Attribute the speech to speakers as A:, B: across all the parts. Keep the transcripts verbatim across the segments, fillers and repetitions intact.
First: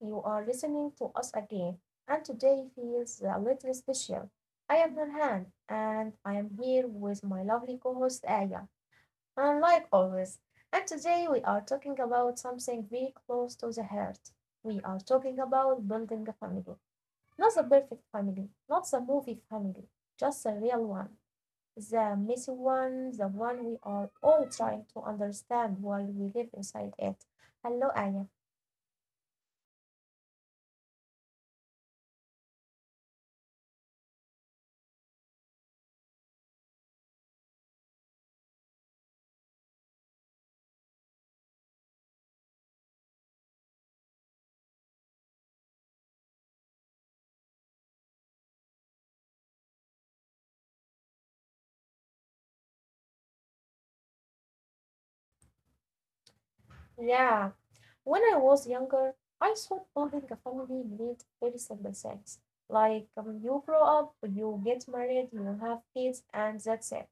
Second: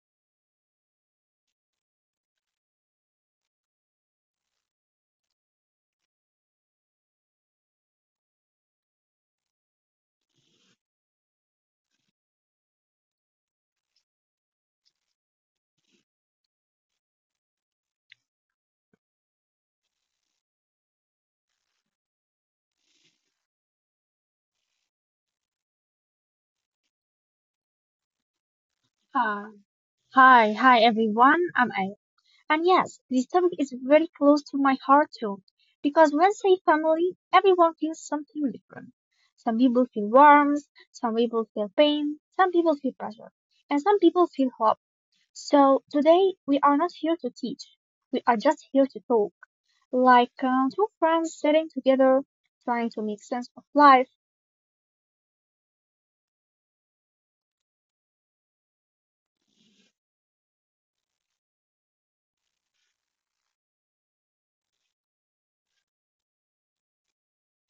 A: You are listening to us again, and today feels a little special. I am Nurhan, and I am here with my lovely co host Aya. And like always, and today we are talking about something very close to the heart. We are talking about building a family. Not the perfect family, not the movie family, just the real one, the messy one, the one we are all trying to understand while we live inside it. Hello, Aya.
B: Hi, hi, hi, everyone. I'm A. And yes, this topic is very close to my heart too, because when say family, everyone feels something different. Some people feel warmth, some people feel pain, some people feel pressure, and some people feel hope. So today we are not here to teach. We are just here to talk, like uh, two friends sitting together, trying to make sense of life.
A: Yeah. When I was younger, I thought building a family meant very simple things, like um, you grow up, you get married, you have kids, and that's it.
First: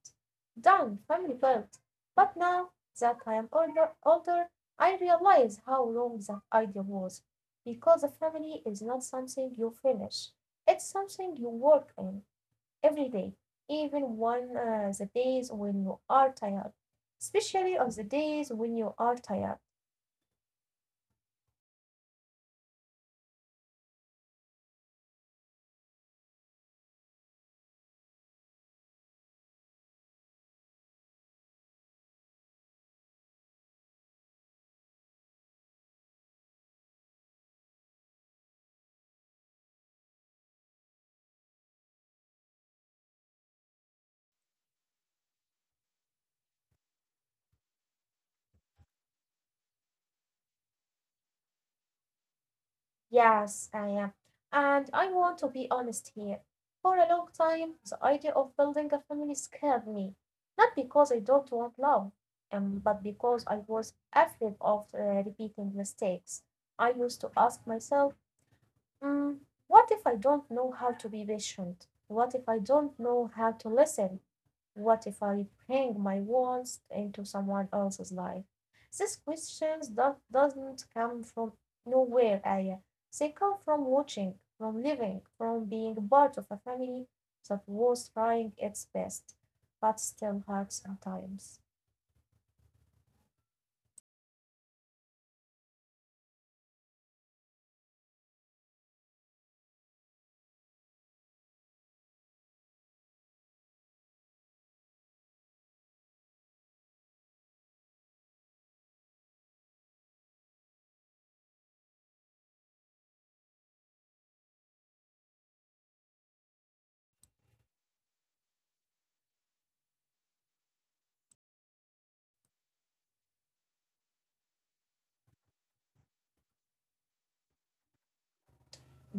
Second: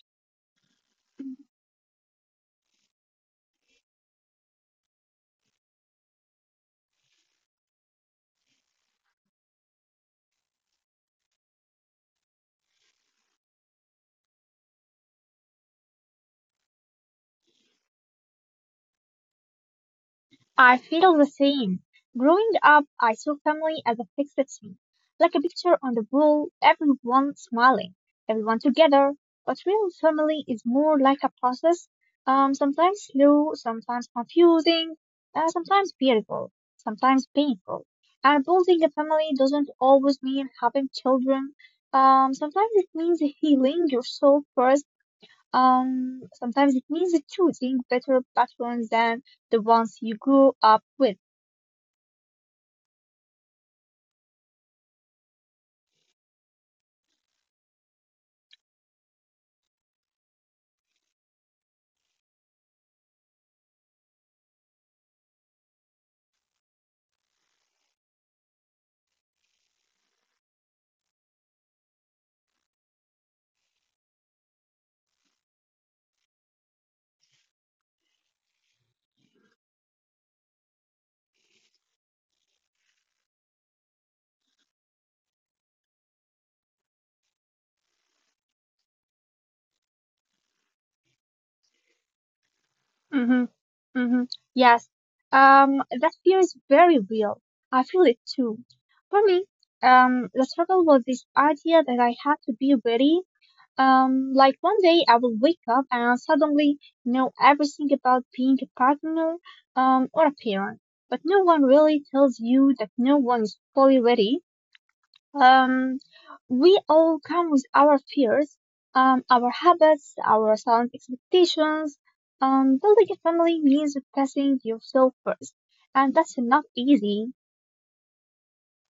A: Done, family built. But now that I am older, older, I realize how wrong that idea was, because a family is not something you finish. It's something you work in every day, even on uh, the days when you are tired, especially on the days when you are tired.
B: I feel the same. Growing up, I saw family as a fixed scene, like a picture on the wall, everyone smiling, everyone together. But real family is more like a process, um, sometimes slow, sometimes confusing, uh, sometimes beautiful, sometimes painful. And building a family doesn't always mean having children. Um, sometimes it means healing yourself first, um, sometimes it means choosing better patterns than the ones you grew up with.
A: Yes, I am. And I want to be honest here. For a long time, the idea of building a family scared me. Not because I don't want love, um, but because I was afraid of uh, repeating mistakes. I used to ask myself, mm, what if I don't know how to be patient? What if I don't know how to listen? What if I bring my wants into someone else's life? These questions do- doesn't come from nowhere, Aya. They come from watching, from living, from being part of a family that was trying its best, but still hard sometimes.
B: hmm hmm Yes. Um, that fear is very real. I feel it too. For me, um, the struggle was this idea that I had to be ready. Um, like one day I will wake up and suddenly know everything about being a partner, um, or a parent. But no one really tells you that no one is fully ready. Um, we all come with our fears, um, our habits, our silent expectations. Um, building a family means passing yourself first, and that's not easy.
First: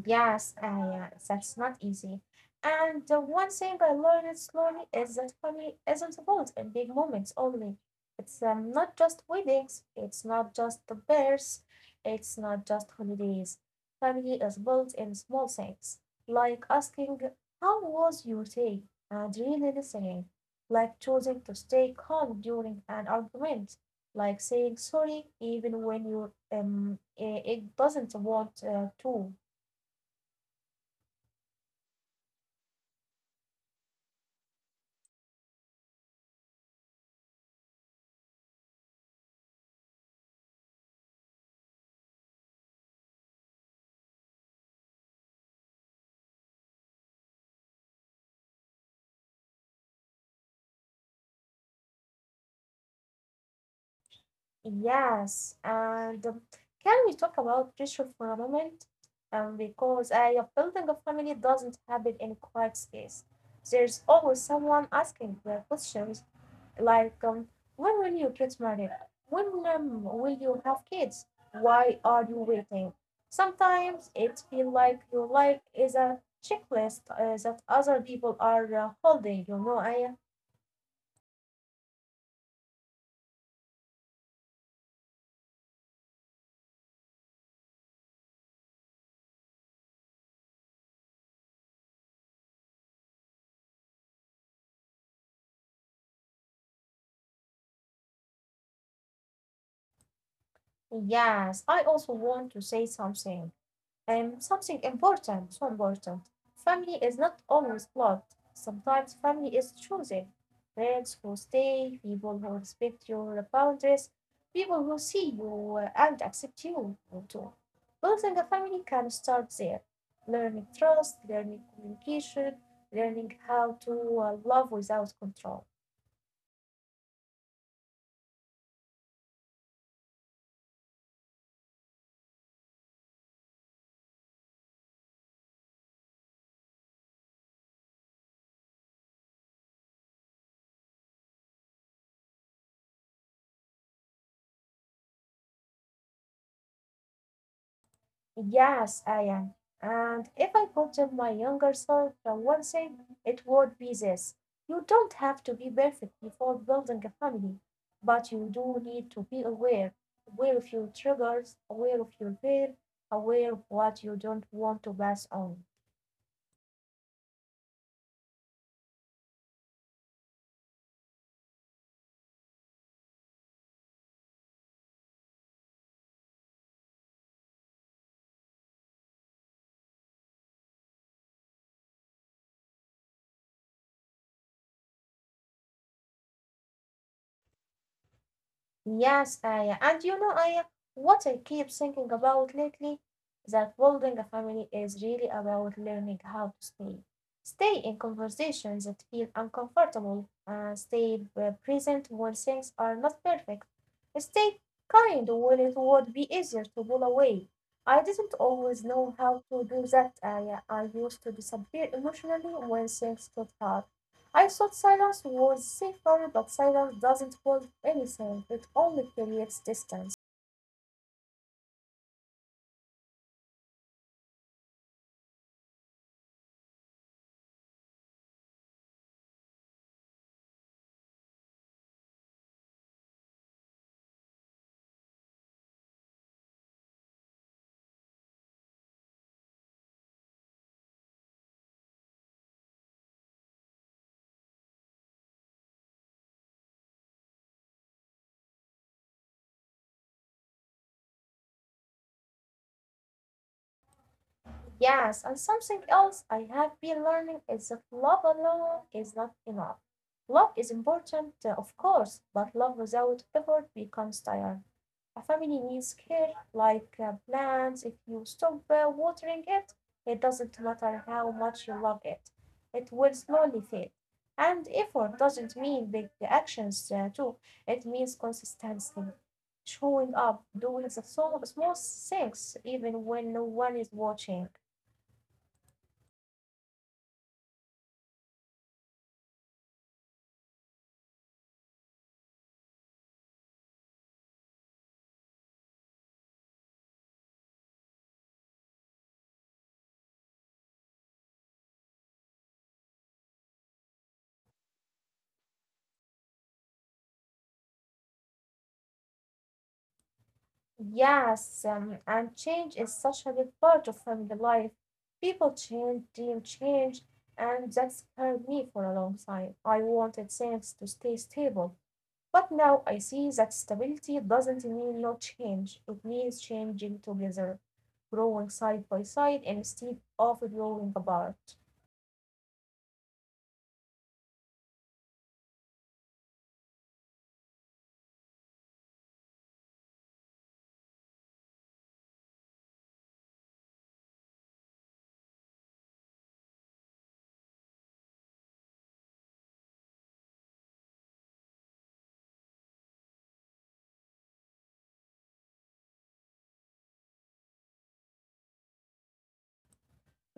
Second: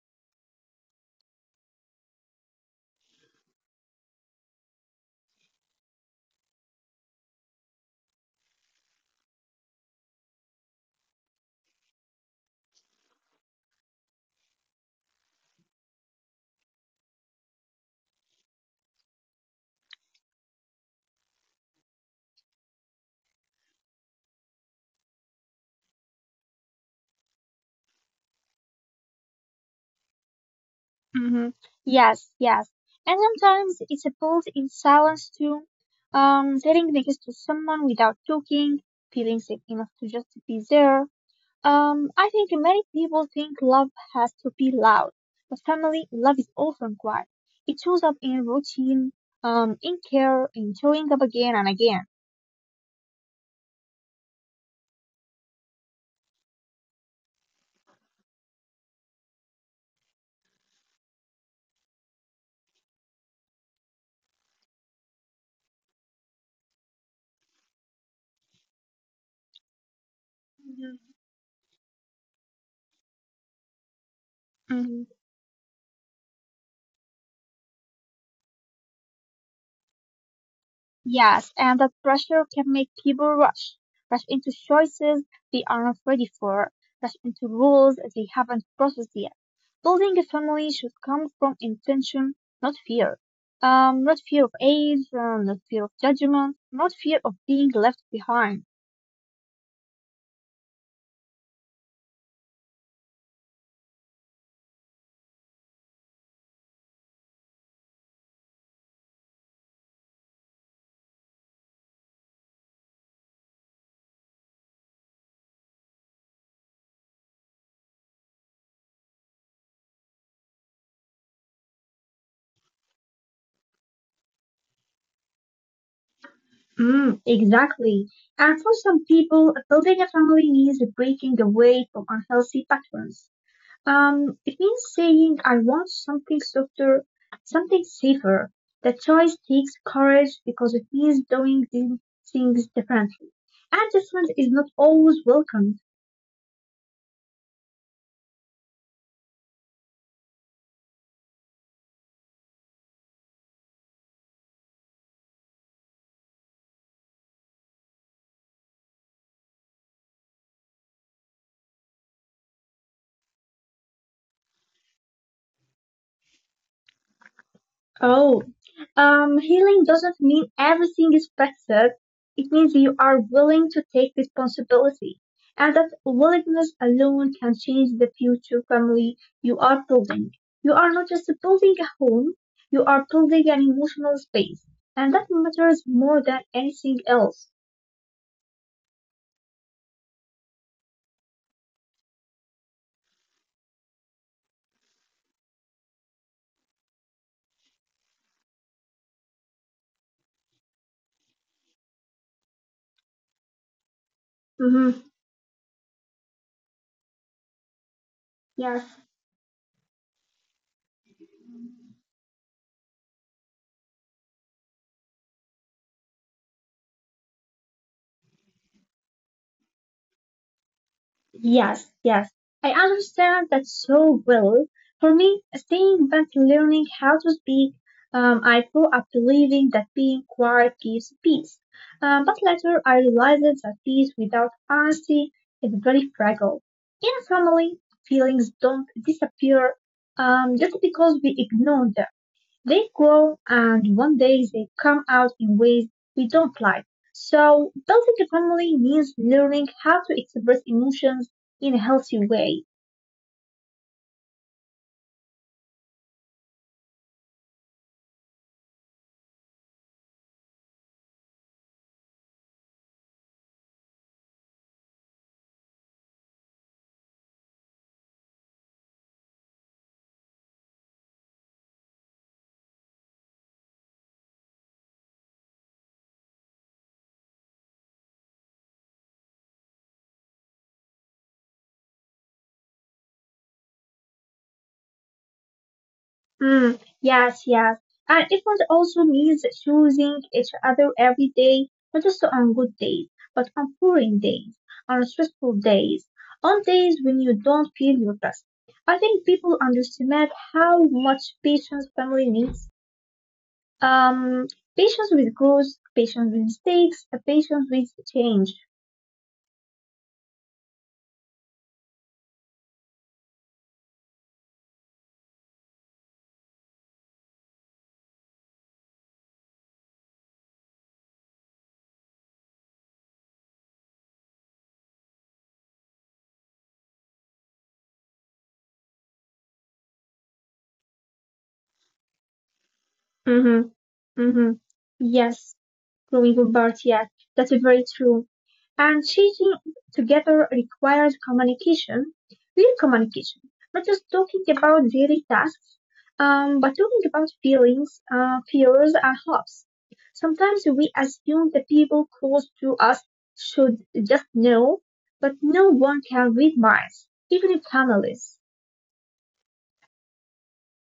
A: Yes, ah, yeah, that's not easy. And the one thing I learned slowly is that family isn't about in big moments only. It's um, not just weddings, it's not just the bears, it's not just holidays. Family is built in small things, like asking, how was your day? And really listening, like choosing to stay calm during an argument, like saying sorry even when you um, i- it doesn't want uh, to.
B: hmm Yes, yes. And sometimes it's built in silence too. Um, sitting next to someone without talking, feeling safe enough to just be there. Um, I think many people think love has to be loud, but family love is often quiet. It shows up in routine, um, in care, in showing up again and again.
A: Yes, and um, can we talk about pressure for a moment? Um, because I, a building a family doesn't happen in quiet space. There's always someone asking the questions like, um, when will you get married? When um, will you
B: Mm-hmm.
A: have kids? Why are you waiting? Sometimes it feels
B: hmm
A: like your life is a checklist uh, that other people are uh, holding, you know. I,
B: Yes, and that pressure can make people rush, rush into choices they aren't ready for, rush into rules they haven't processed yet. Building a family should come from intention, not fear. Um, not fear of age, uh, not fear of judgment, not fear of being left behind.
A: yes, I also want to say something. Um, something important, so important. Family is not always blood. Sometimes family is chosen. Friends who stay, people who respect your boundaries, people who see you and accept you too. Building a family can start there. Learning trust, learning communication, learning how to uh, love without control.
B: Mm, exactly. And for some people, building a family means breaking away from unhealthy patterns. Um, it means saying, I want something softer, something safer. The choice takes courage because it means doing these things differently. And different is not always welcome.
A: Yes, I am. And if I could tell my younger self the one thing, it would be this. You don't have to be perfect before building a family, but you do need to be aware, aware of your triggers, aware of your fear, aware of what you don't want to pass on.
B: Oh, um, healing doesn't mean everything is perfect. It means you are willing to take responsibility, and that willingness alone can change the future family you are building. You are not just building a home, you are building an emotional space, and that matters more than anything else.
A: Yes, Aya. And you know, Aya, what I keep thinking about lately, that building a family is really about learning how to stay. Stay in conversations that feel uncomfortable, uh, stay uh, present when things are not perfect, stay
B: Mm-hmm.
A: kind when it would be easier to pull away. I didn't
B: Yes.
A: always know how to do that, Aya. I used to disappear emotionally when things got hard. I thought silence was safer, but silence doesn't solve anything, it only creates distance.
B: Yes, yes. I understand that so well. For me, staying back learning how to speak, um, I grew up believing that being quiet gives peace. Um, but later, I realized that peace without honesty is very fragile. In a family, feelings don't disappear um, just because we ignore them. They grow and one day they come out in ways we don't like. So, building a family means learning how to express emotions in a healthy way.
A: Yes, and something else I have been learning is that love alone is not enough. Love is important, uh, of course, but love without effort becomes tired. A family needs care, like uh, plants. If you stop uh, watering it, it doesn't matter how much you love it, it will slowly fade. And effort doesn't mean big actions, uh, too. It means consistency, showing up, doing the so- small things even when no one is watching.
B: Mm, yes, yes. And it must also means choosing each other every day, not just on good days, but on boring days, on stressful days, on days when you don't feel your best. I think people underestimate how much patience family needs. Um, Patience with growth, patience with mistakes, a patience with change.
A: Yes, um, and change is such a big part of family life. People change, dream change, and that scared me for a long time. I wanted things to stay stable, but now I see that stability doesn't mean no change. It means changing together, growing side by side instead of growing apart.
B: Mm-hmm. Mm-hmm. Yes, growing with birth, yes, that's very true. And teaching together requires communication, real communication, not just talking about daily tasks, um, but talking about feelings, uh, fears, and hopes. Sometimes we assume the people close to us should just know, but no one can read minds, even in families.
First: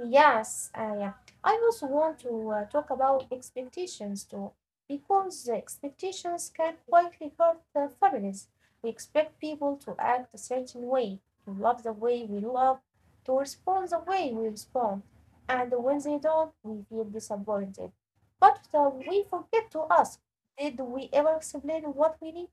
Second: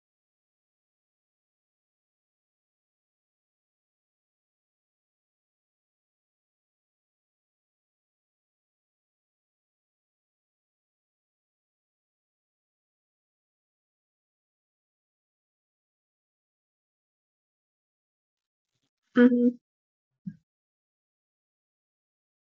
A: Yes, uh, yeah. I also want to uh, talk about expectations too, because the expectations can quietly hurt the families. We expect people to act a certain way, to love the way we love, to respond the way we respond, and when they don't, we feel disappointed. But uh, we
B: Mhm.
A: forget to ask, did we ever explain what we need?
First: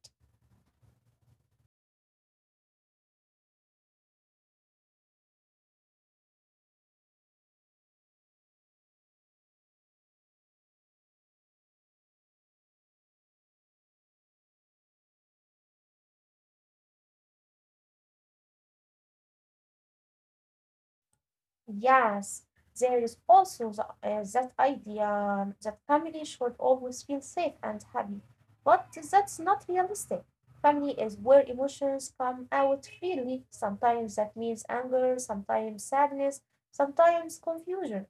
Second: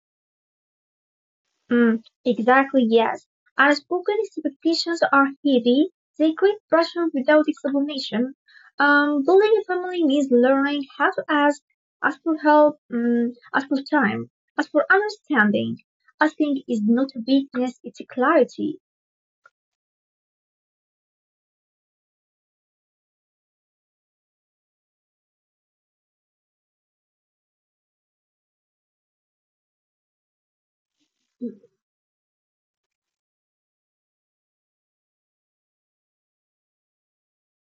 B: mm Exactly, yes. Unspoken expectations are heavy. They create pressure without explanation. Um, building a family means learning how to ask, ask for help, um, ask for time, ask for understanding. Asking is not weakness, it's clarity.
A: Yes, there is also the, uh, that idea that family should always feel safe and happy, but that's not realistic. Family is where emotions come out freely. Sometimes that means anger, sometimes sadness, sometimes confusion.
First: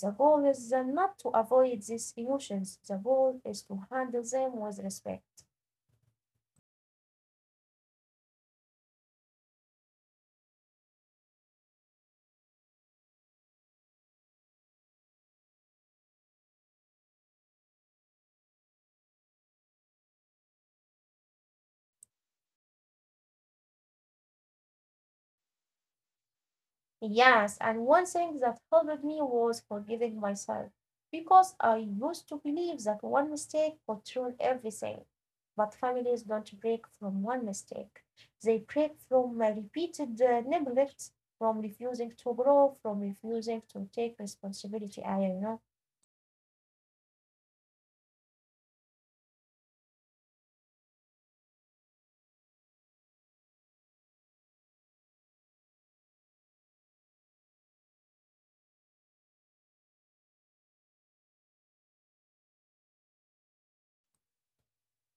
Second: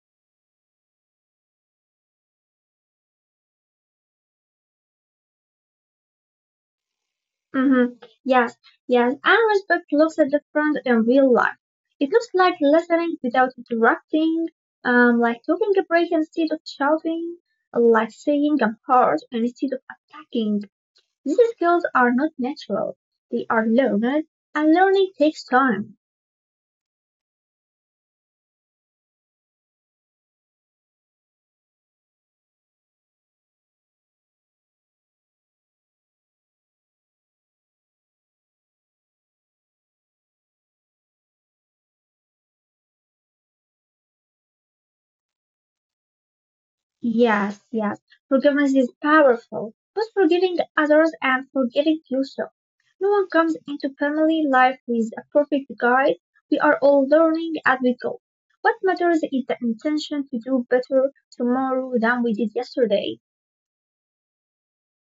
A: The goal is uh, not to avoid these emotions, the goal is to handle them with respect.
B: Mm-hmm. Yes, yes. And respect looks at the front in real life. It looks like listening without interrupting, um, like taking a break instead of shouting, like saying I'm hurt instead of attacking. These skills are not natural. They are learned, and learning takes time.
A: Yes, and one thing that helped me was forgiving myself, because I used to believe that one mistake controlled everything. But families don't break from one mistake. They break from uh, repeated uh, neglect, from refusing to grow, from refusing to take responsibility. I know.
B: Yes, yes. Forgiveness is powerful, but forgiving others and forgetting yourself. No one comes into family life with a perfect guide. We are all learning as we go. What matters is the intention to do better tomorrow than we did yesterday.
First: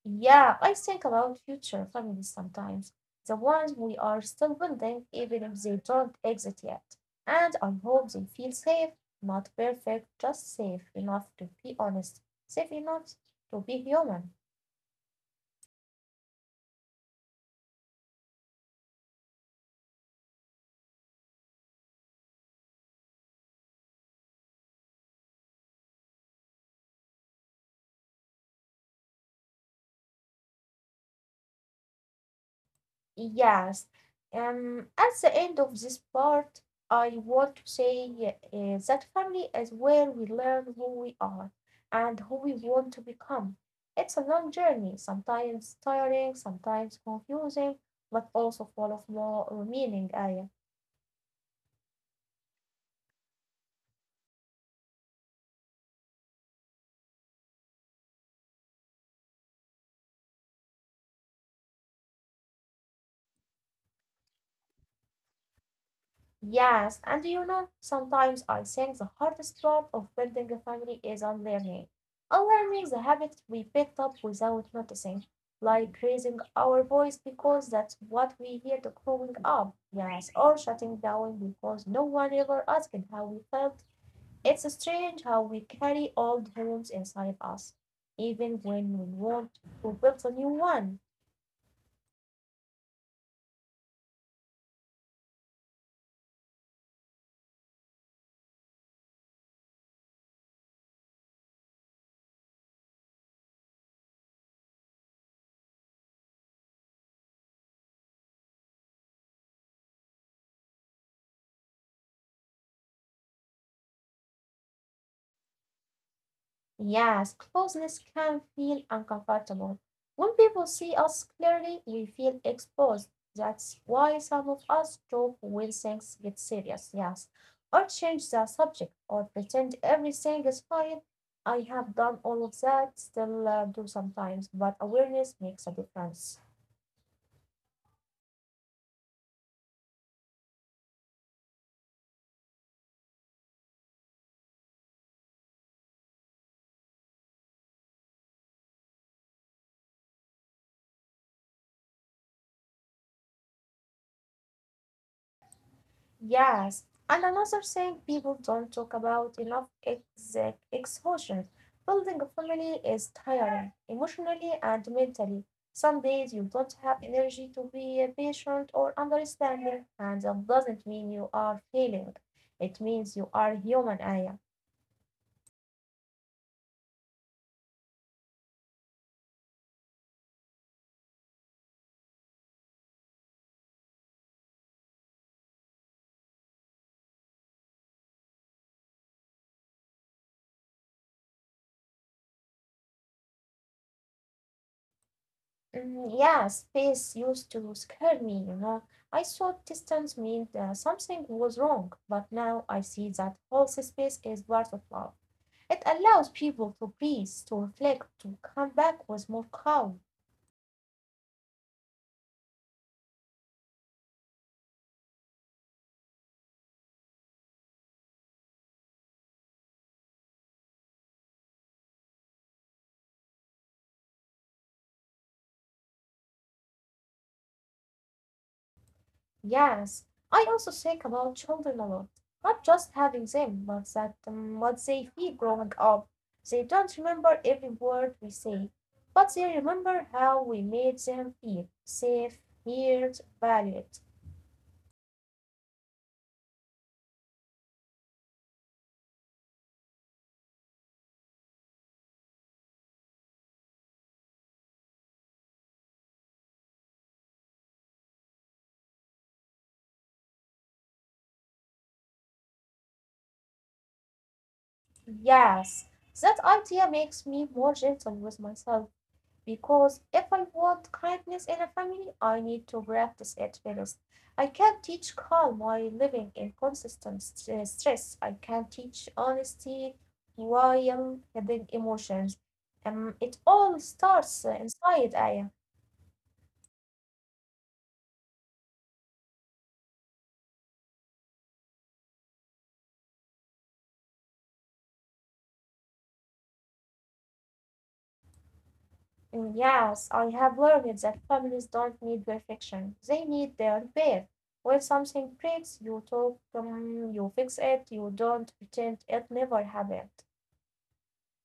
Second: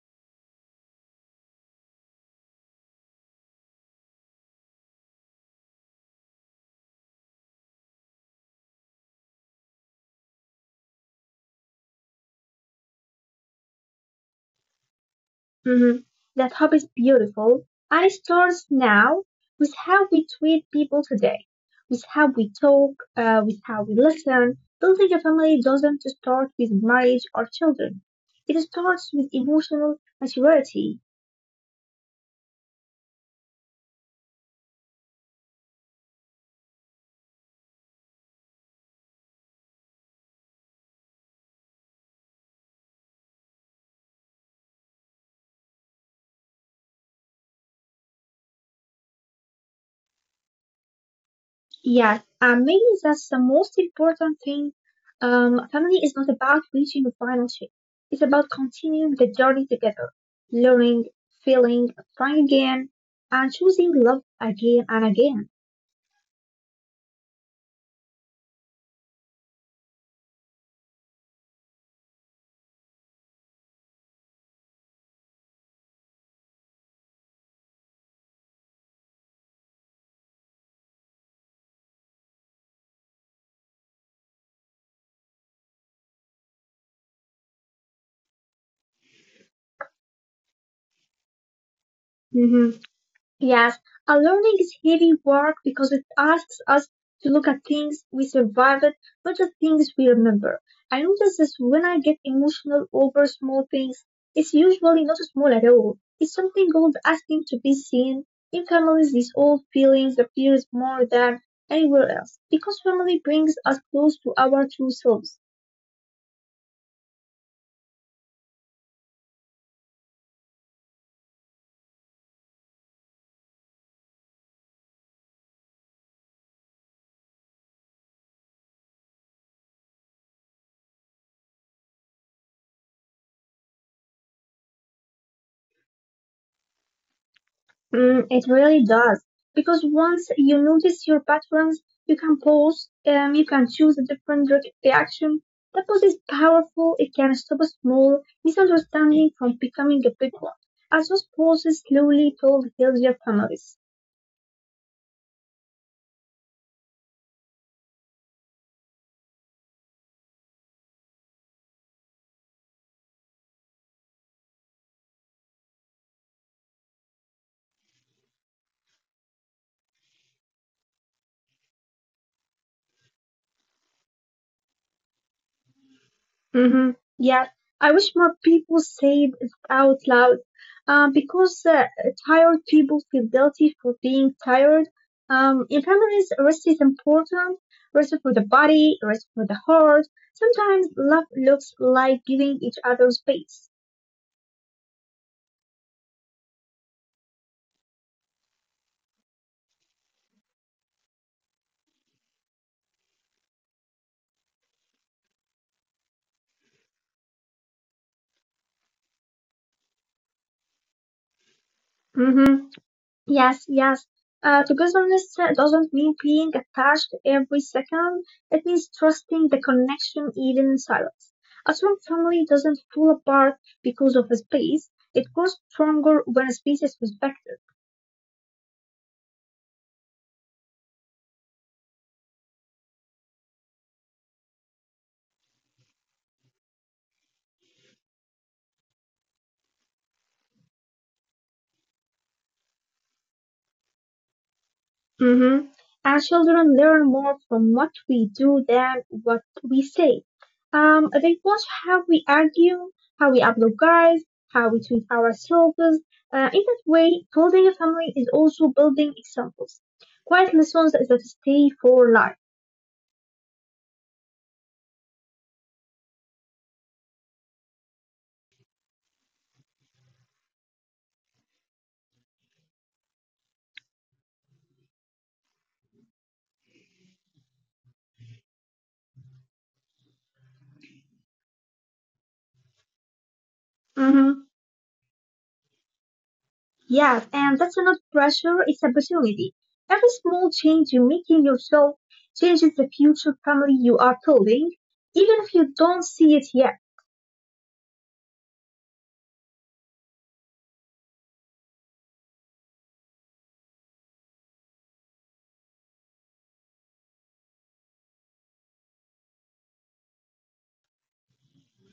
A: Yeah, I think about future families sometimes, the ones we are still building, even if they don't exist yet. And I hope they feel safe, not perfect, just safe enough to be honest, safe enough to be human.
B: Mhm. That hope is beautiful, and it starts now with how we treat people today, with how we talk, uh, with how we listen. Building a family doesn't start with marriage or children. It starts with emotional maturity.
A: Yes. Um, at the end of this part, I want to say uh, that family is where we learn who we are and who we want to become. It's a long journey, sometimes tiring, sometimes confusing, but also full of more meaning, Aya.
B: Yes, um, maybe that's the most important thing. Um, family is not about reaching a final shape. It's about continuing the journey together, learning, feeling, trying again, and choosing love again and again.
A: Yes, and you know, sometimes I think the hardest part of building a family is unlearning. Unlearning the habits we picked up without noticing, like raising our voice because that's what we heard growing up. Yes, or shutting down because no one ever asked how we felt. It's strange how we carry old wounds inside us, even when we want to build a new one.
B: Mhm. Yes, our learning is heavy work because it asks us to look at things we survived, not just things we remember. I notice this when I get emotional over small things. It's usually not small at all. It's something old asking to be seen. In families, these old feelings appears more than anywhere else because family brings us close to our true selves.
A: Yes, closeness can feel uncomfortable. When people see us clearly, we feel exposed. That's why some of us joke when things get serious, yes, or change the subject or pretend everything is fine. I have done all of that, still uh, do sometimes, but awareness makes a difference.
B: Mm, it really does. Because once you notice your patterns, you can pause, um, you can choose a different re- reaction. That pause is powerful. It can stop a small misunderstanding from becoming a big one. As those pauses slowly build healthier families.
A: Yes, and another thing people don't talk about enough is the exhaustion. Building a family is tiring, emotionally and mentally. Some days you don't have energy to be uh, patient or understanding, and that doesn't mean you are failing. It means you are human, Aya.
B: Mm-hmm. Yeah, I wish more people said it out loud, Uh, because uh, tired people feel guilty for being tired. Um, in families, rest is important. Rest for the body, rest for the heart. Sometimes love looks like giving each other space.
A: Mm, yeah, space used to scare me, you know. I thought distance meant uh, something was wrong, but now I see that whole space is part of love. It allows people to breathe, to reflect, to come back with more calm.
B: Mm-hmm. Yes, yes. Uh, togetherness uh, doesn't mean being attached every second. It means trusting the connection even in silence. A strong family doesn't fall apart because of a space. It grows stronger when a space is respected.
A: Yes, I also think about children a lot, not just having them, but that um, what they feel growing up. They don't remember every word we say, but they remember how we made them feel safe, heard, valued.
B: Mhm. Our children learn more from what we do than what we say. Um, they watch how we argue, how we apologize, how we treat ourselves. Uh, in that way, building a family is also building examples. Quiet lessons that stay for life.
A: Yes, that idea makes me more gentle with myself, because if I want kindness in a family I need to practice it first. I can't teach calm while living in constant st- stress. I can't teach honesty while having emotions. Um, it all
B: Mm-hmm.
A: starts uh, inside Aya.
B: Yes, and that's not pressure, it's opportunity. Every small change you make in yourself changes the future family you are building, even if you don't see it yet.
A: And yes, I have learned that families don't need perfection. They need their repair. When something breaks, you talk, um, you fix it, you don't pretend it never happened.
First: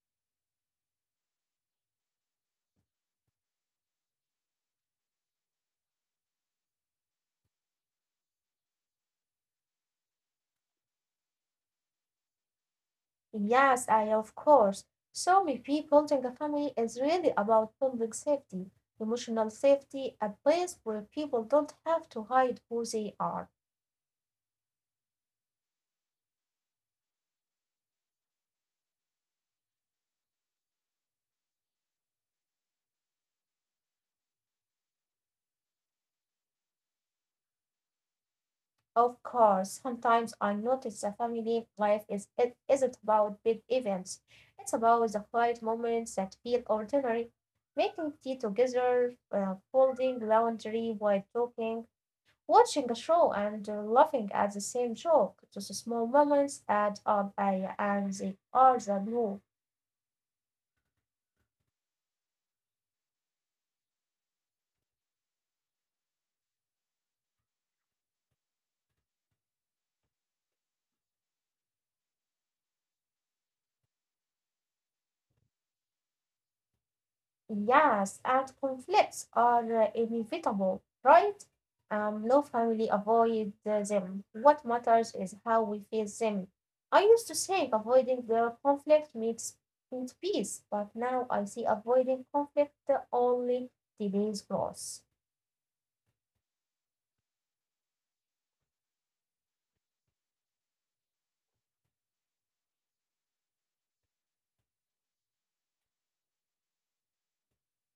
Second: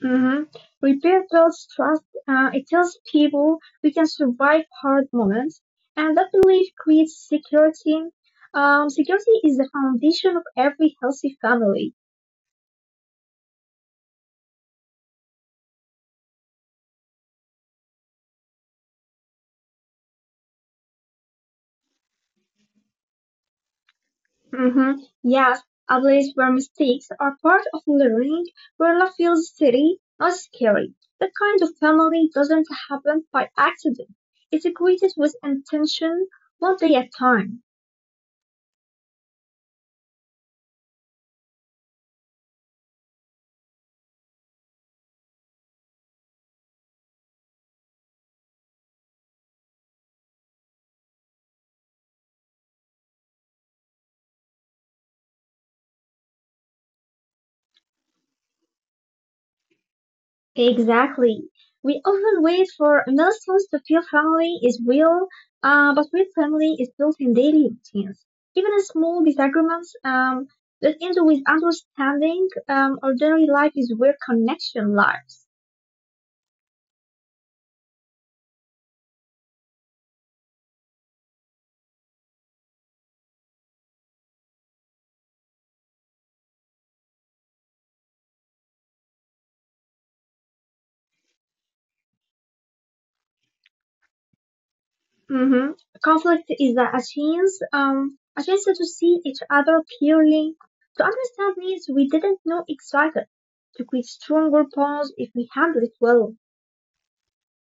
B: hmm Repair builds trust. Uh, it tells people we can survive hard moments, and that belief creates security. Um, security is the foundation of every healthy family.
A: Yes, I of course. So maybe building a family is really about public safety, emotional safety, a place where people don't have to hide who they are.
B: hmm Yes, a place where mistakes are part of learning, where love feels steady, not scary. That kind of family doesn't happen by accident. It's created with intention, one day at a time.
A: Of course, sometimes I notice a family life is it isn't about big events. It's about the quiet moments that feel ordinary. Making tea together, uh, folding laundry while talking, watching a show and uh, laughing at the same joke, those small moments add up uh, and they are the glue.
B: Exactly. We often wait for milestones to feel family is real, uh, but real family is built in daily routines. Even in small disagreements um, that end with understanding, um, ordinary life is where connection lies.
A: Yes, and conflicts are uh, inevitable, right? Um, no family avoid uh, them. What matters is how we face them. I used to think avoiding the conflict makes means peace, but now I see avoiding conflict only delays growth.
B: hmm Conflict is a a chance, um, a chance to see each other clearly, to understand needs we didn't know existed, to create stronger bonds if we handle it well.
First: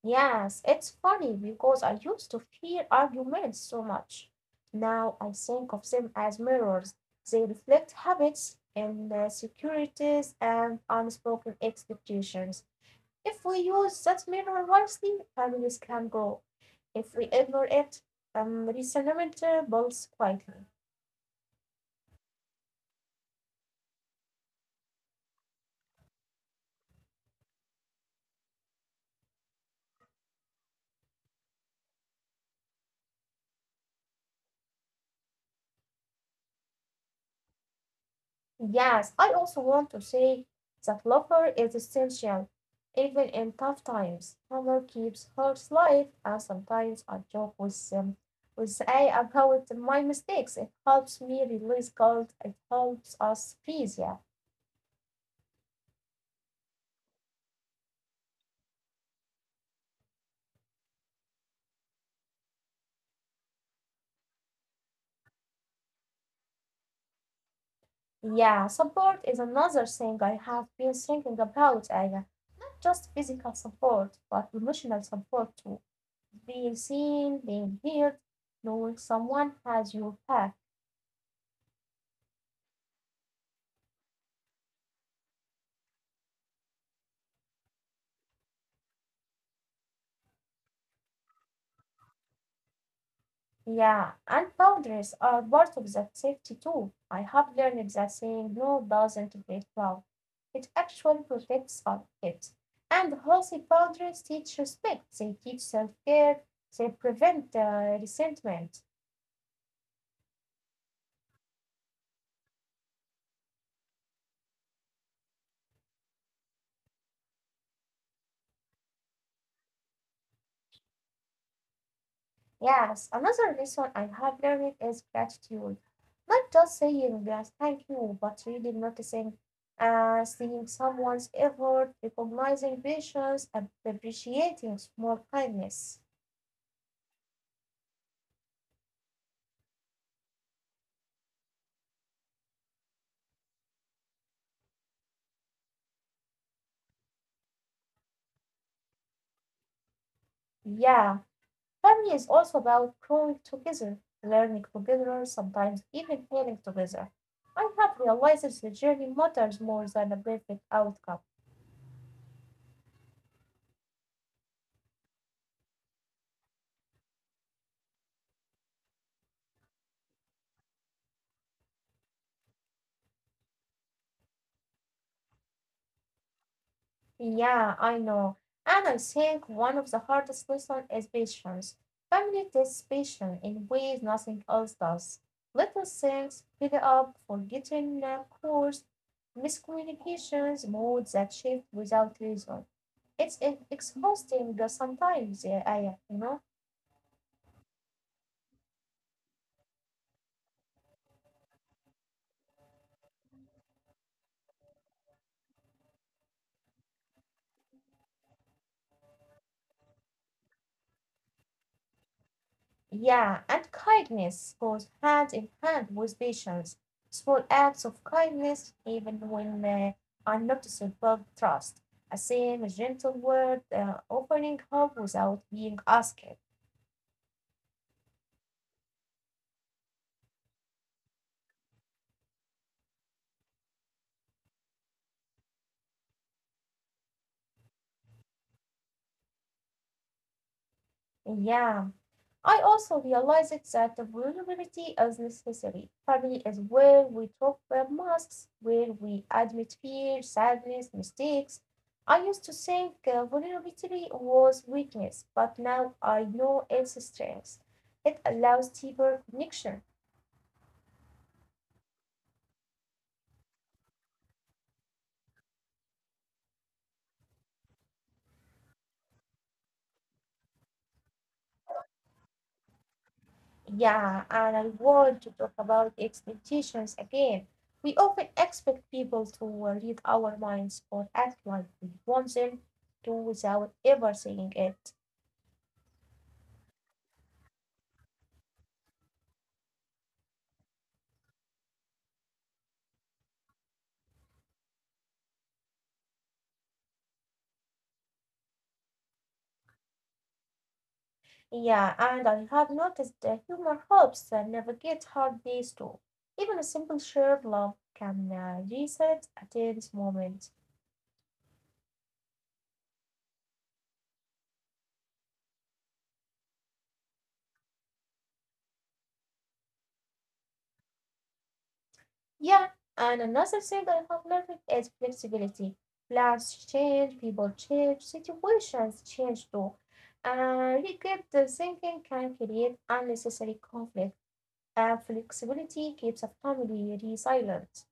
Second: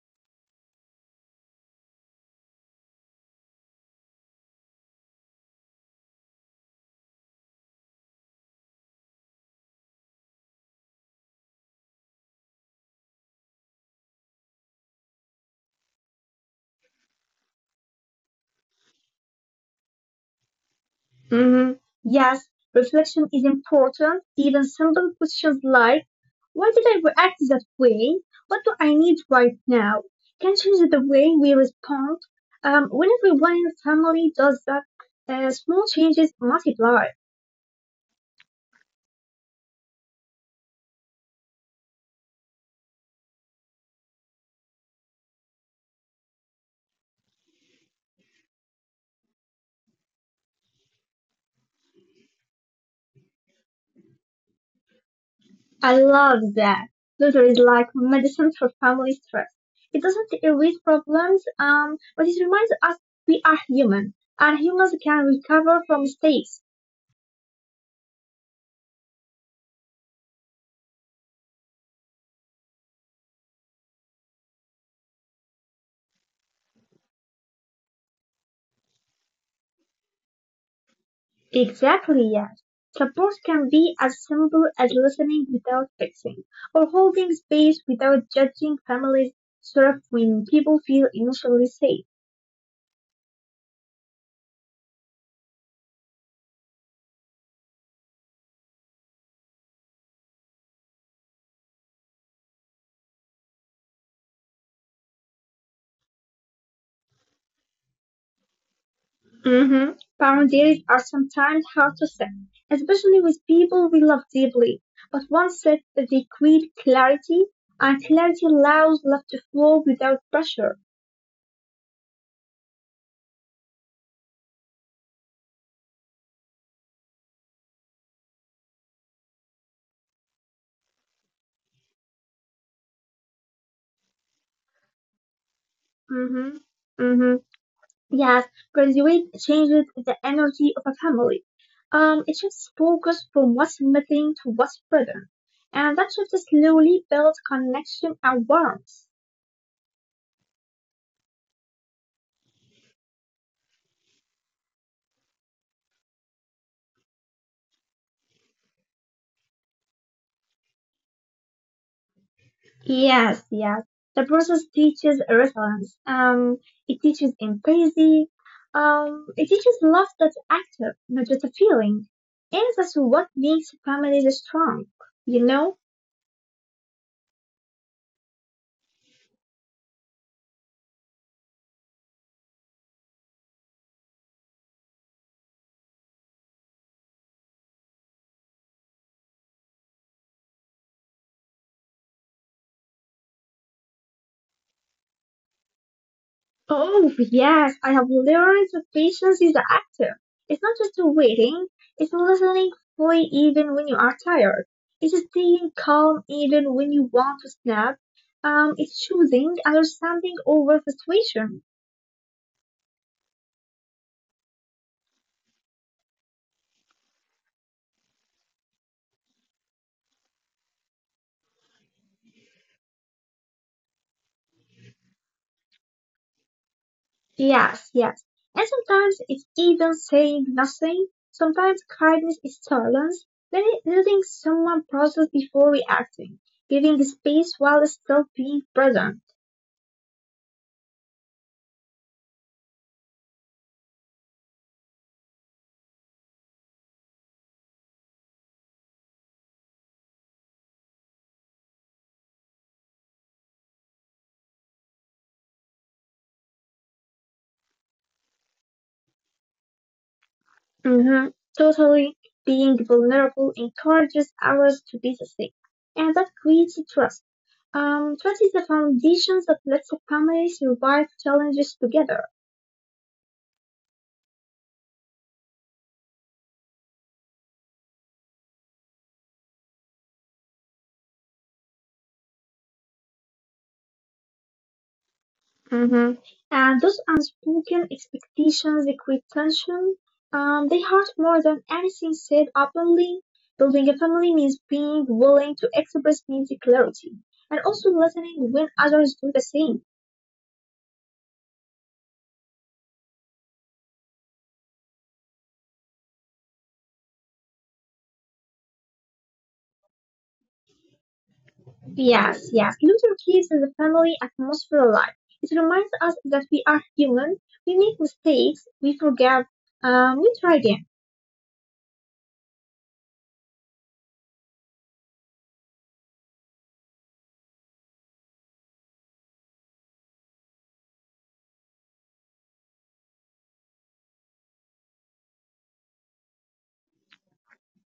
A: Yes, it's funny because I used to fear arguments so much. Now I think of them as mirrors. They reflect habits, insecurities, and unspoken expectations. If we use that mirror wisely, families can grow. If we ignore it, um, resentment uh, builds quietly.
B: hmm Yes, reflection is important. Even simple questions like, why did I react that way? What do I need right now? Can change the way we respond. Um, when everyone in the family does that, uh, small changes multiply.
A: Yes, I also want to say that laughter is essential, even in tough times. Humor keeps hearts light, and sometimes I joke with um, with A I about my mistakes. It helps me release guilt. It helps us peace. Yeah,
B: I love that. Little is like medicine for family stress. It doesn't erase problems, um, but it reminds us we are human, and humans can recover from mistakes.
A: yeah. Support is another thing I have been thinking about, Aya. Not just physical support, but emotional support too. Being seen, being heard, knowing someone has your back.
B: Exactly, yes. Support can be as simple as listening without fixing, or holding space without judging families thrive when people feel initially safe.
A: Yeah, and boundaries are part of that safety too. I have learned that saying no doesn't break love. It actually protects us- it. And healthy boundaries teach respect, they teach self care, they prevent uh, resentment.
B: Mm-hmm. Boundaries are sometimes hard to set, especially with people we love deeply. But once set, they create clarity, and clarity allows love to flow without pressure.
A: Yes, another lesson I have learned is gratitude. Not just saying yes, thank you, but really noticing, uh, seeing someone's effort, recognizing patience, and appreciating small kindness.
B: Mm-hmm. Mm-hmm. Yes, graduate changes the energy of a family. Um, it shifts focus from what's missing to what's present, and that shift slowly builds connection and warmth.
A: Yeah. Family is also about growing together, learning together, sometimes even healing together. I have realized the journey matters more than the perfect outcome.
B: Yes, yes. The process teaches resilience. Um, it teaches empathy. Um, it teaches love that's active, not just a feeling. And that's what makes families strong, you know?
A: Yeah, I know. And I think one of the hardest lessons is patience. Family tests patience in ways nothing else does. Little things, pick up, forgetting uh, course, miscommunications, moods that shift without reason. It's e- exhausting uh, sometimes, yeah, I, you know.
B: Oh, yes, I have learned that patience is active. It's not just waiting, it's listening fully even when you are tired. It's staying calm even when you want to snap. Um, it's choosing understanding over frustration.
A: Yeah, and kindness goes hand in hand with patience. Small acts of kindness, even when uh, unnoticed, build trust. A same gentle word, uh, offering help without being asked.
B: Yes, yes. And sometimes it's even saying nothing. Sometimes kindness is silence, letting letting someone process before reacting, giving space while still being present.
A: Yeah, I also realized that the vulnerability is necessary. Family is where we drop our masks, where we admit fear, sadness, mistakes. I used to think uh, vulnerability was weakness, but now I know it's strength. It allows deeper connection.
B: hmm Totally. Being vulnerable encourages others to be the same, and that creates trust. Um, trust is the foundation that lets a family survive challenges together.
A: Yeah, and I want to talk about expectations again. We often expect people to uh, read our minds or act like we want them to without ever saying it.
B: Mm-hmm. And those unspoken expectations, they create tension. Um, they hurt more than anything said openly. Building a family means being willing to express needs clarity and also listening when others do the same.
A: Yeah, and I have noticed that humor helps and navigate hard days too. Even a simple shared laugh can uh, reset a tense moment.
B: Yes, yes. Clutter keeps the family atmosphere alive. It reminds us that we are human, we make mistakes, we forget, um, we try again.
A: Yeah, and another thing I have learned is flexibility. Plans change, people change, situations change too. And rigid thinking can create unnecessary conflict, and flexibility keeps a family resilient.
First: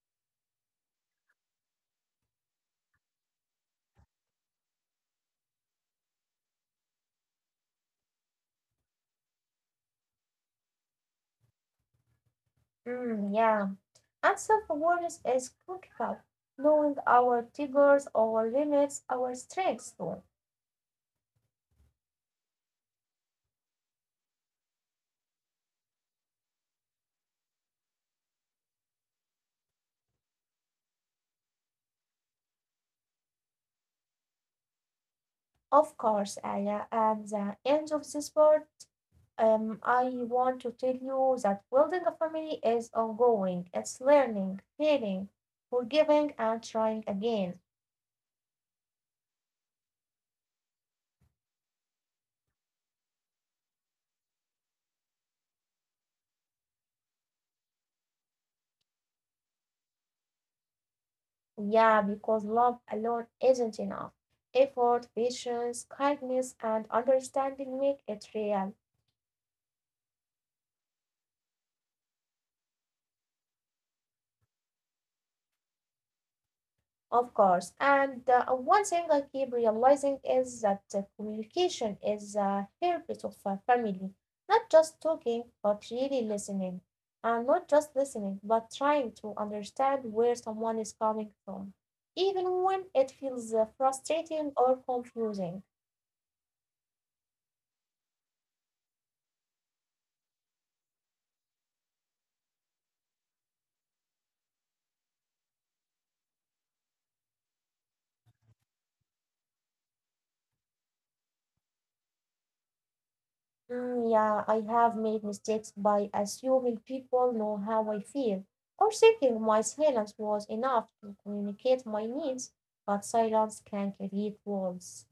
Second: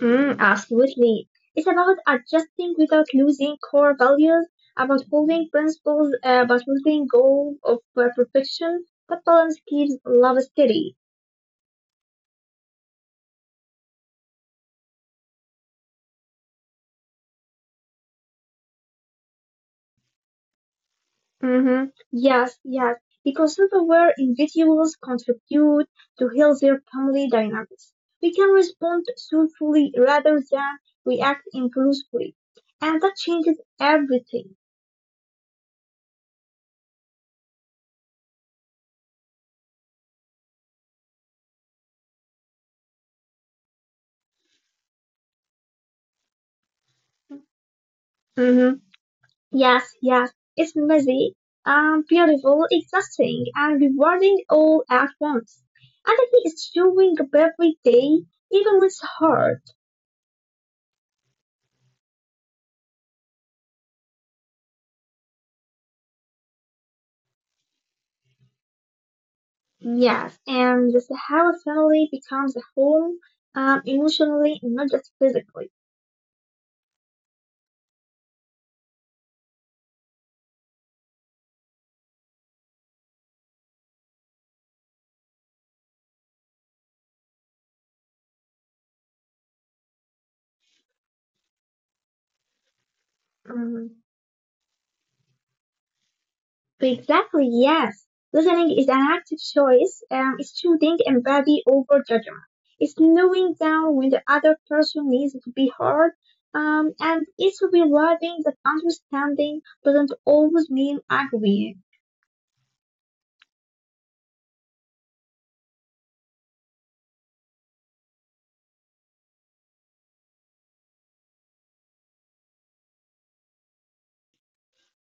B: Mm, absolutely. It's about adjusting without losing core values, about holding principles, uh, about holding goal of uh, perfection, but balance keeps love steady.
A: Mm, yeah. And self-awareness is crucial, knowing our triggers, our limits, our strengths too.
B: Hmm. Yes, yes, because self-aware individuals contribute to healthier family dynamics. We can respond thoughtfully rather than react impulsively, and that changes everything.
A: Of course, Aya, at the end of this part, um, I want to tell you that building a family is ongoing. It's learning, healing, forgiving, and trying again.
B: Mm-hmm. Yes, yes, it's messy, um, beautiful, exhausting, and rewarding all at once. Empathy is doing every day, even when it's hard.
A: Yeah, because love alone isn't enough. Effort, patience, kindness, and understanding make it real.
B: Yes, and this is how a family becomes a whole, um, emotionally, not just physically.
A: Of course. And uh, one thing I keep realizing is that uh, communication is a heritage of a family, not just talking, but really listening. And not just listening, but trying to understand where someone is coming from, even when it feels uh,
B: Um,
A: frustrating or confusing.
B: exactly, yes. Listening is an active choice. Um, it's choosing empathy over judgment. It's knowing down when the other person needs to be heard. Um, and it's realizing that understanding doesn't always mean agreeing.
A: Mm, yeah, I have made mistakes by assuming people know how I feel or thinking my silence was enough to communicate my needs, but silence can create walls.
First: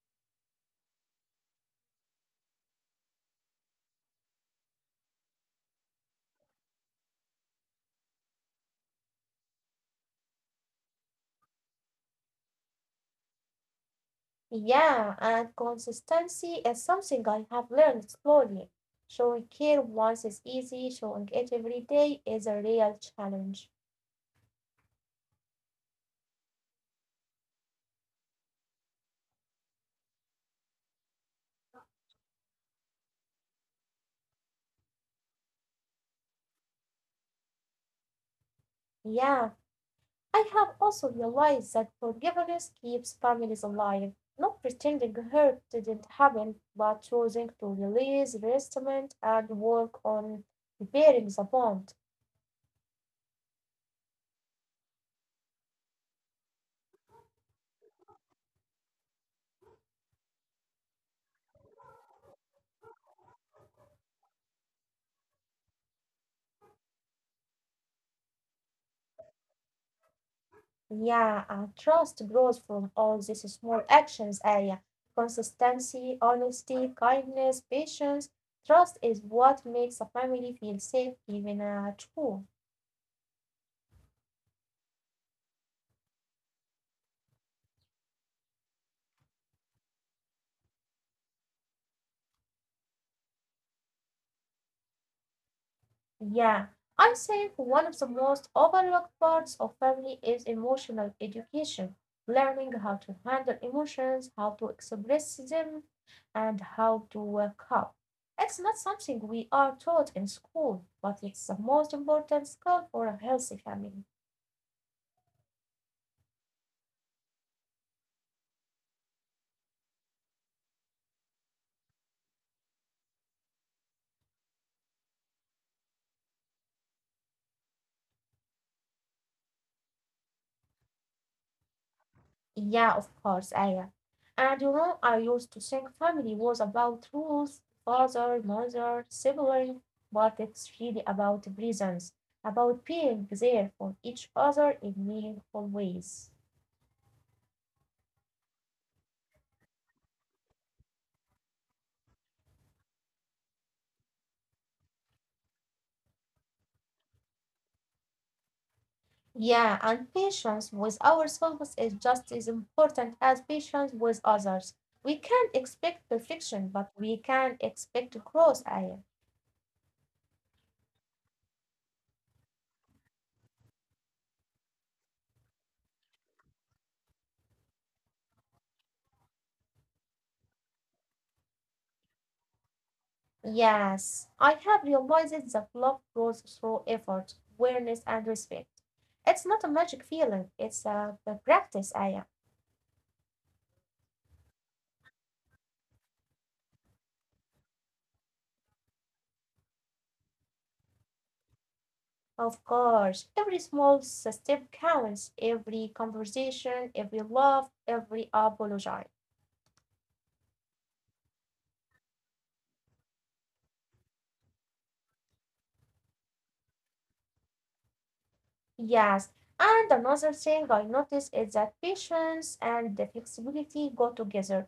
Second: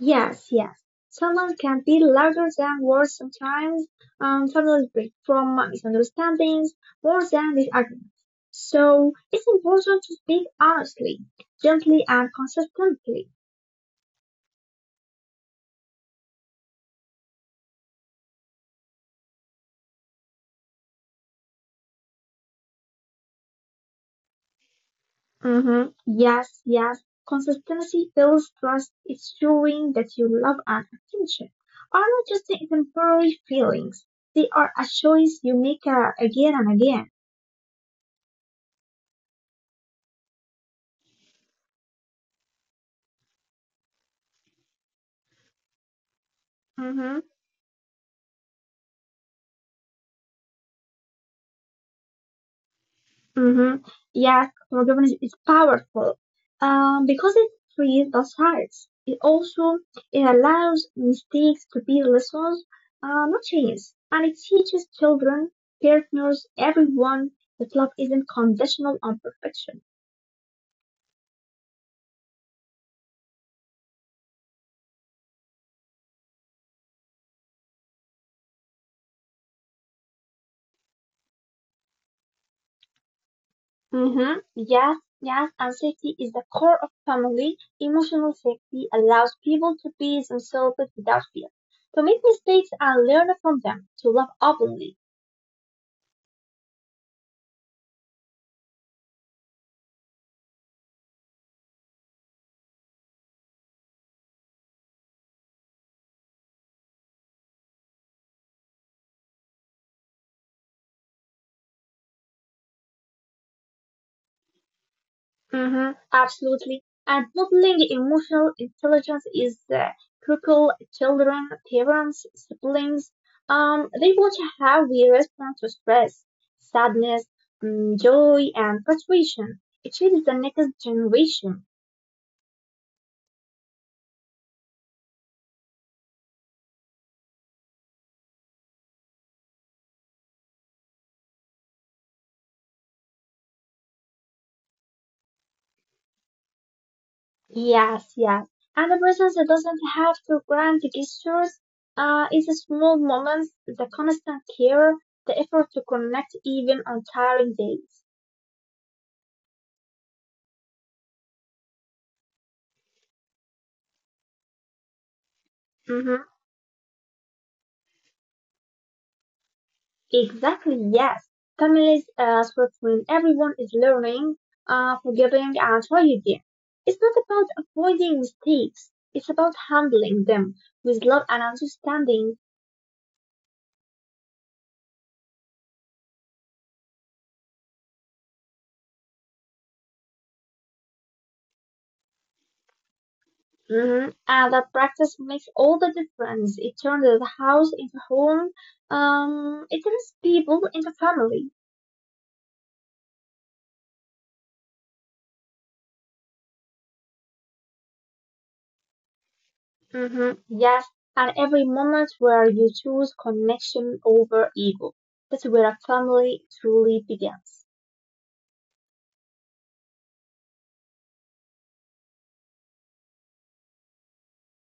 B: Yes, yes. Someone can be louder than words sometimes, and families break from misunderstandings more than disagreements. So it's important to speak honestly, gently, and consistently.
A: Yeah, and consistency is something I have learned slowly. Showing care once is easy, showing it every day is a real challenge.
B: Mm-hmm. Yes, yes. Consistency builds trust. It's showing that you love and attention are not just temporary feelings. They are a choice you make, uh, again and again.
A: Yeah. I have also realized that forgiveness keeps families alive, not pretending hurt didn't happen, but
B: Mm-hmm.
A: choosing to release resentment and work on repairing the bond.
B: Mm-hmm. Yeah, forgiveness is powerful um, because it frees the sides. It also it allows mistakes to be lessons, uh, not chains, and it teaches children, partners, everyone that love isn't conditional on perfection.
A: Yeah, and trust grows from all these small actions, Aya. Consistency, honesty, kindness, patience. Trust is what makes a family feel safe, even uh, at home.
B: Mm-hmm. Yes, yes, and safety is the core of family. Emotional safety allows people to be themselves without fear, to make mistakes and learn from them, to love openly.
A: Yeah, I think one of the most overlooked parts of family is emotional education, learning how to handle emotions, how to express them, and how to work up. It's not something we are taught in school, but it's the most important skill for a healthy family.
B: Hmm, absolutely. And modeling emotional intelligence is uh, critical. Children, parents, siblings, um, they watch how we respond to stress, sadness, mm, joy, and frustration. It shapes the next generation.
A: Yeah, of course, Aya. And you know, I used to think family was about rules, father, mother, sibling, but it's really about presence, about being there for each other in meaningful ways.
B: Yes, yes. And the presence doesn't have to grant gestures. Uh, it's the small moments, the constant care, the effort to connect even on tiring days.
A: Yeah, and patience with ourselves is just as important as patience with others. We can't expect
B: Mm-hmm.
A: perfection, but we can expect growth, Aya.
B: Exactly, yes. Families a script when everyone is learning, uh, forgiving, and trying again. It's not about avoiding mistakes, it's about handling them with love and understanding.
A: Yes, I have realized that love grows through effort, awareness, and respect. It's not a magic feeling, it's a, a practice, Aya.
B: Hmm. And that practice makes all the difference. It turns the house into home, um, it turns people into family.
A: Of course, every small s- step counts, every conversation, every love, every apology.
B: Hmm. Yes, and every moment where you choose connection over ego, that's where a family truly begins.
A: Yes, and another thing I noticed is that patience and the flexibility go together.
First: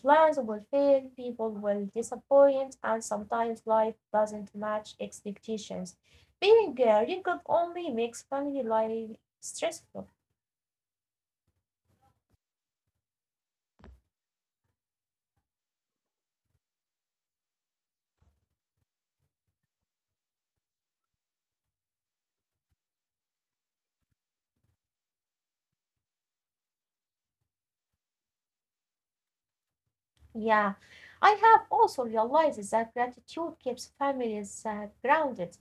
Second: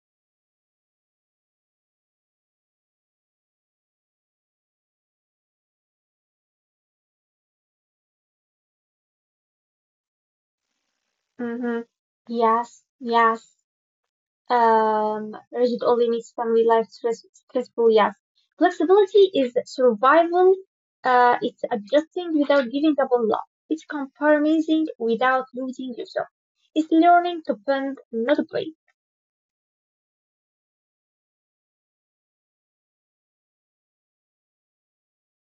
A: Plans will fail, people will disappoint, and sometimes life doesn't match expectations. Being uh, rigid only makes family life stressful.
B: Mm-hmm. Yes, yes. Um, rigid only makes family life stress stressful, yes. Flexibility is survival. Uh, it's adjusting without giving up on love. It's compromising without losing yourself. It's learning to bend, not break.
A: Yeah, I have also realized that gratitude keeps families uh, grounded.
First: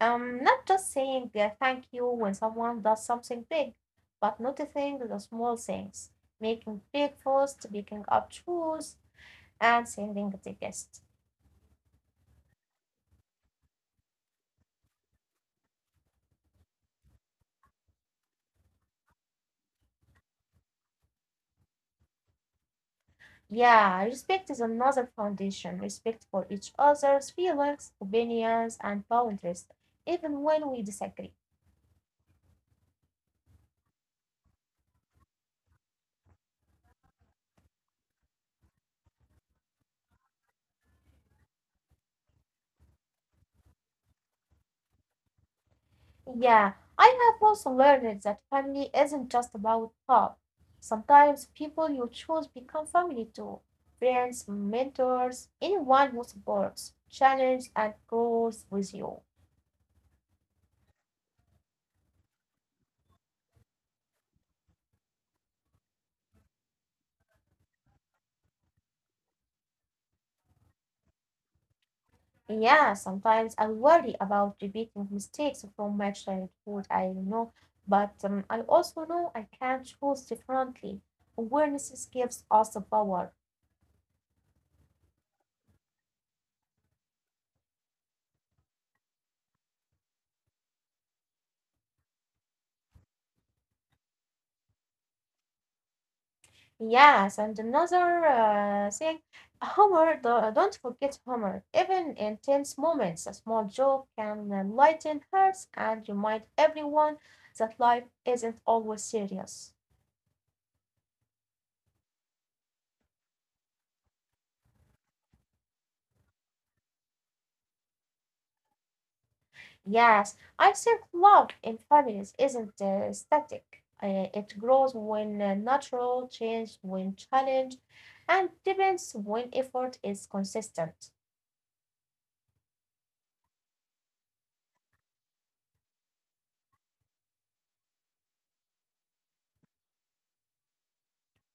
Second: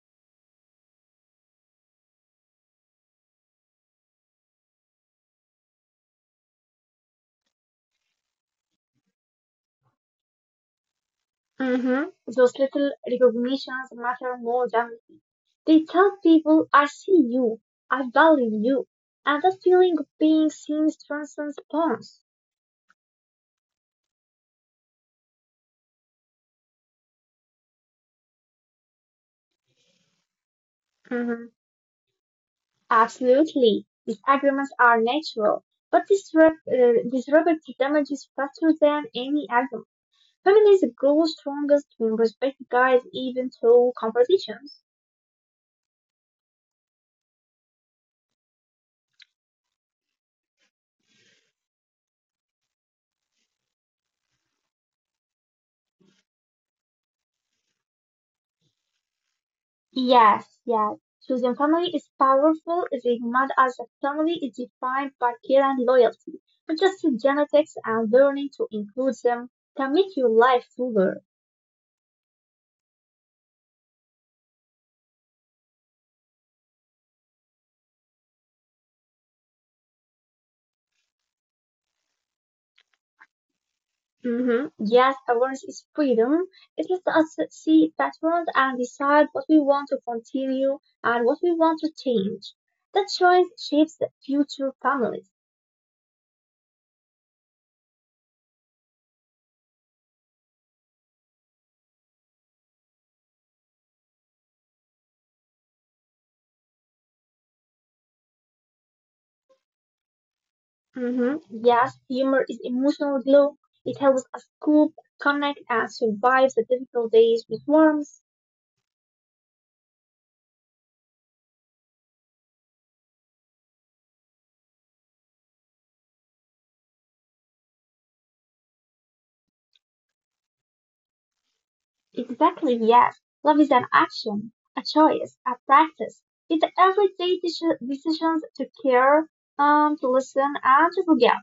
A: Um, not just saying uh, thank you when someone does something big, but noticing the small things, making breakfast, picking up chores, and sending the guest.
B: Mm-hmm. Those little recognitions matter more than they tell people, I see you, I value you. And that feeling of being seen transcends bonds.
A: Yeah, respect is another foundation. Respect for each other's feelings, opinions, and boundaries, even when we disagree.
B: Mm-hmm. Absolutely. Disagreements are natural, but disrupt, uh, disruptive damage is faster than any argument. Families grow strongest when respect guides even through conversations.
A: Yeah, I have also learned that family isn't just about love. Sometimes people you choose become family too. Friends, mentors, anyone who supports, challenges, and grows with you.
B: Yes, yes. Choosing family is powerful if it not as a family is defined by care and loyalty, not just genetics and learning to include them can make your life fuller.
A: Yeah, sometimes I worry about repeating mistakes from my childhood, I know, but um, I also know I can choose differently. Awareness gives us the power.
B: Mhm. Yes, awareness is freedom. It lets us see patterns and decide what we want to continue and what we want to change. That choice shapes the future families.
A: Yes, and another uh, thing, humor, do- don't forget humor. Even in tense moments, a small joke can uh, lighten hearts and remind everyone that life isn't always serious.
B: Mhm. Yes, humor is emotional glue. It helps us cope, connect, and survive the difficult days with warmth.
A: Yes, I think love in families isn't uh, static. Uh, it grows when uh, natural, changes when challenged, and depends when effort is consistent.
B: Exactly, yes. Love is an action, a choice, a practice. It's the everyday deci- decisions to care, um, to listen, and to forgive.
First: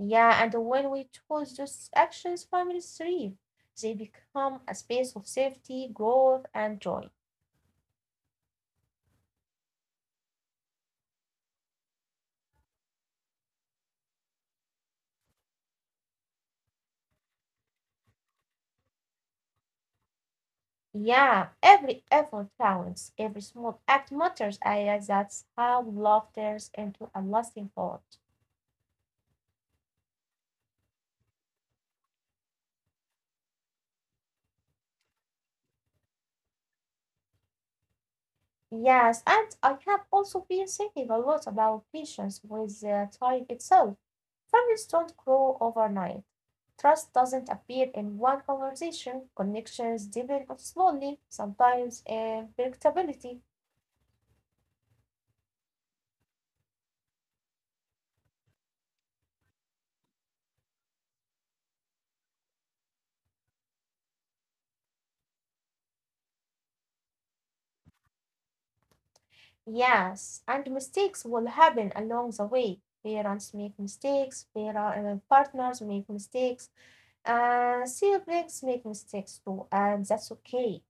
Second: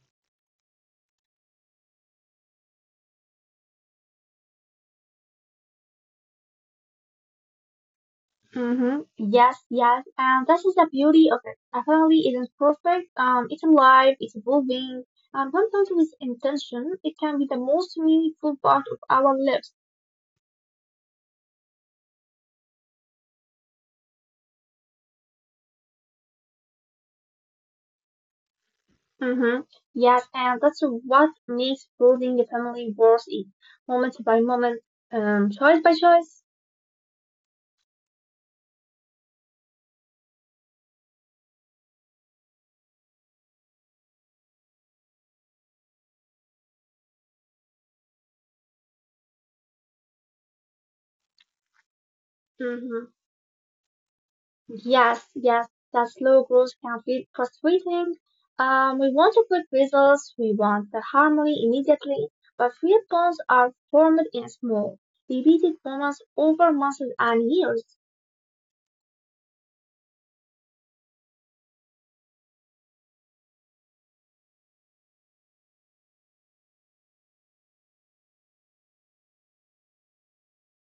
A: Yeah, and when we choose those actions, families thrive. They become a space of safety, growth, and joy.
B: Mm-hmm. Yes, yes. And that is the beauty of it. A family isn't perfect. Um, it's alive, it's evolving. And sometimes with intention, it can be the most meaningful part of our lives.
A: Yeah, every effort counts. Every small act matters. I guess that's how love turns into a lasting bond.
B: Mm-hmm. Yes, and that's what makes building a family worth it. Moment by moment, um, choice by choice.
A: Yes, and I have also been thinking a lot about patience with uh, time itself. Families don't grow overnight. Trust doesn't appear in one conversation. Connections develop slowly, sometimes in
B: Mm-hmm.
A: predictability.
B: Yes, yes, that slow growth can feel frustrating. Um, we want to quick results, we want the harmony immediately, but real bonds are formed in small, repeated moments over months and years.
A: Yes, and mistakes will happen along the way. Parents make mistakes, para- uh, partners make mistakes, and siblings make mistakes too, and that's okay.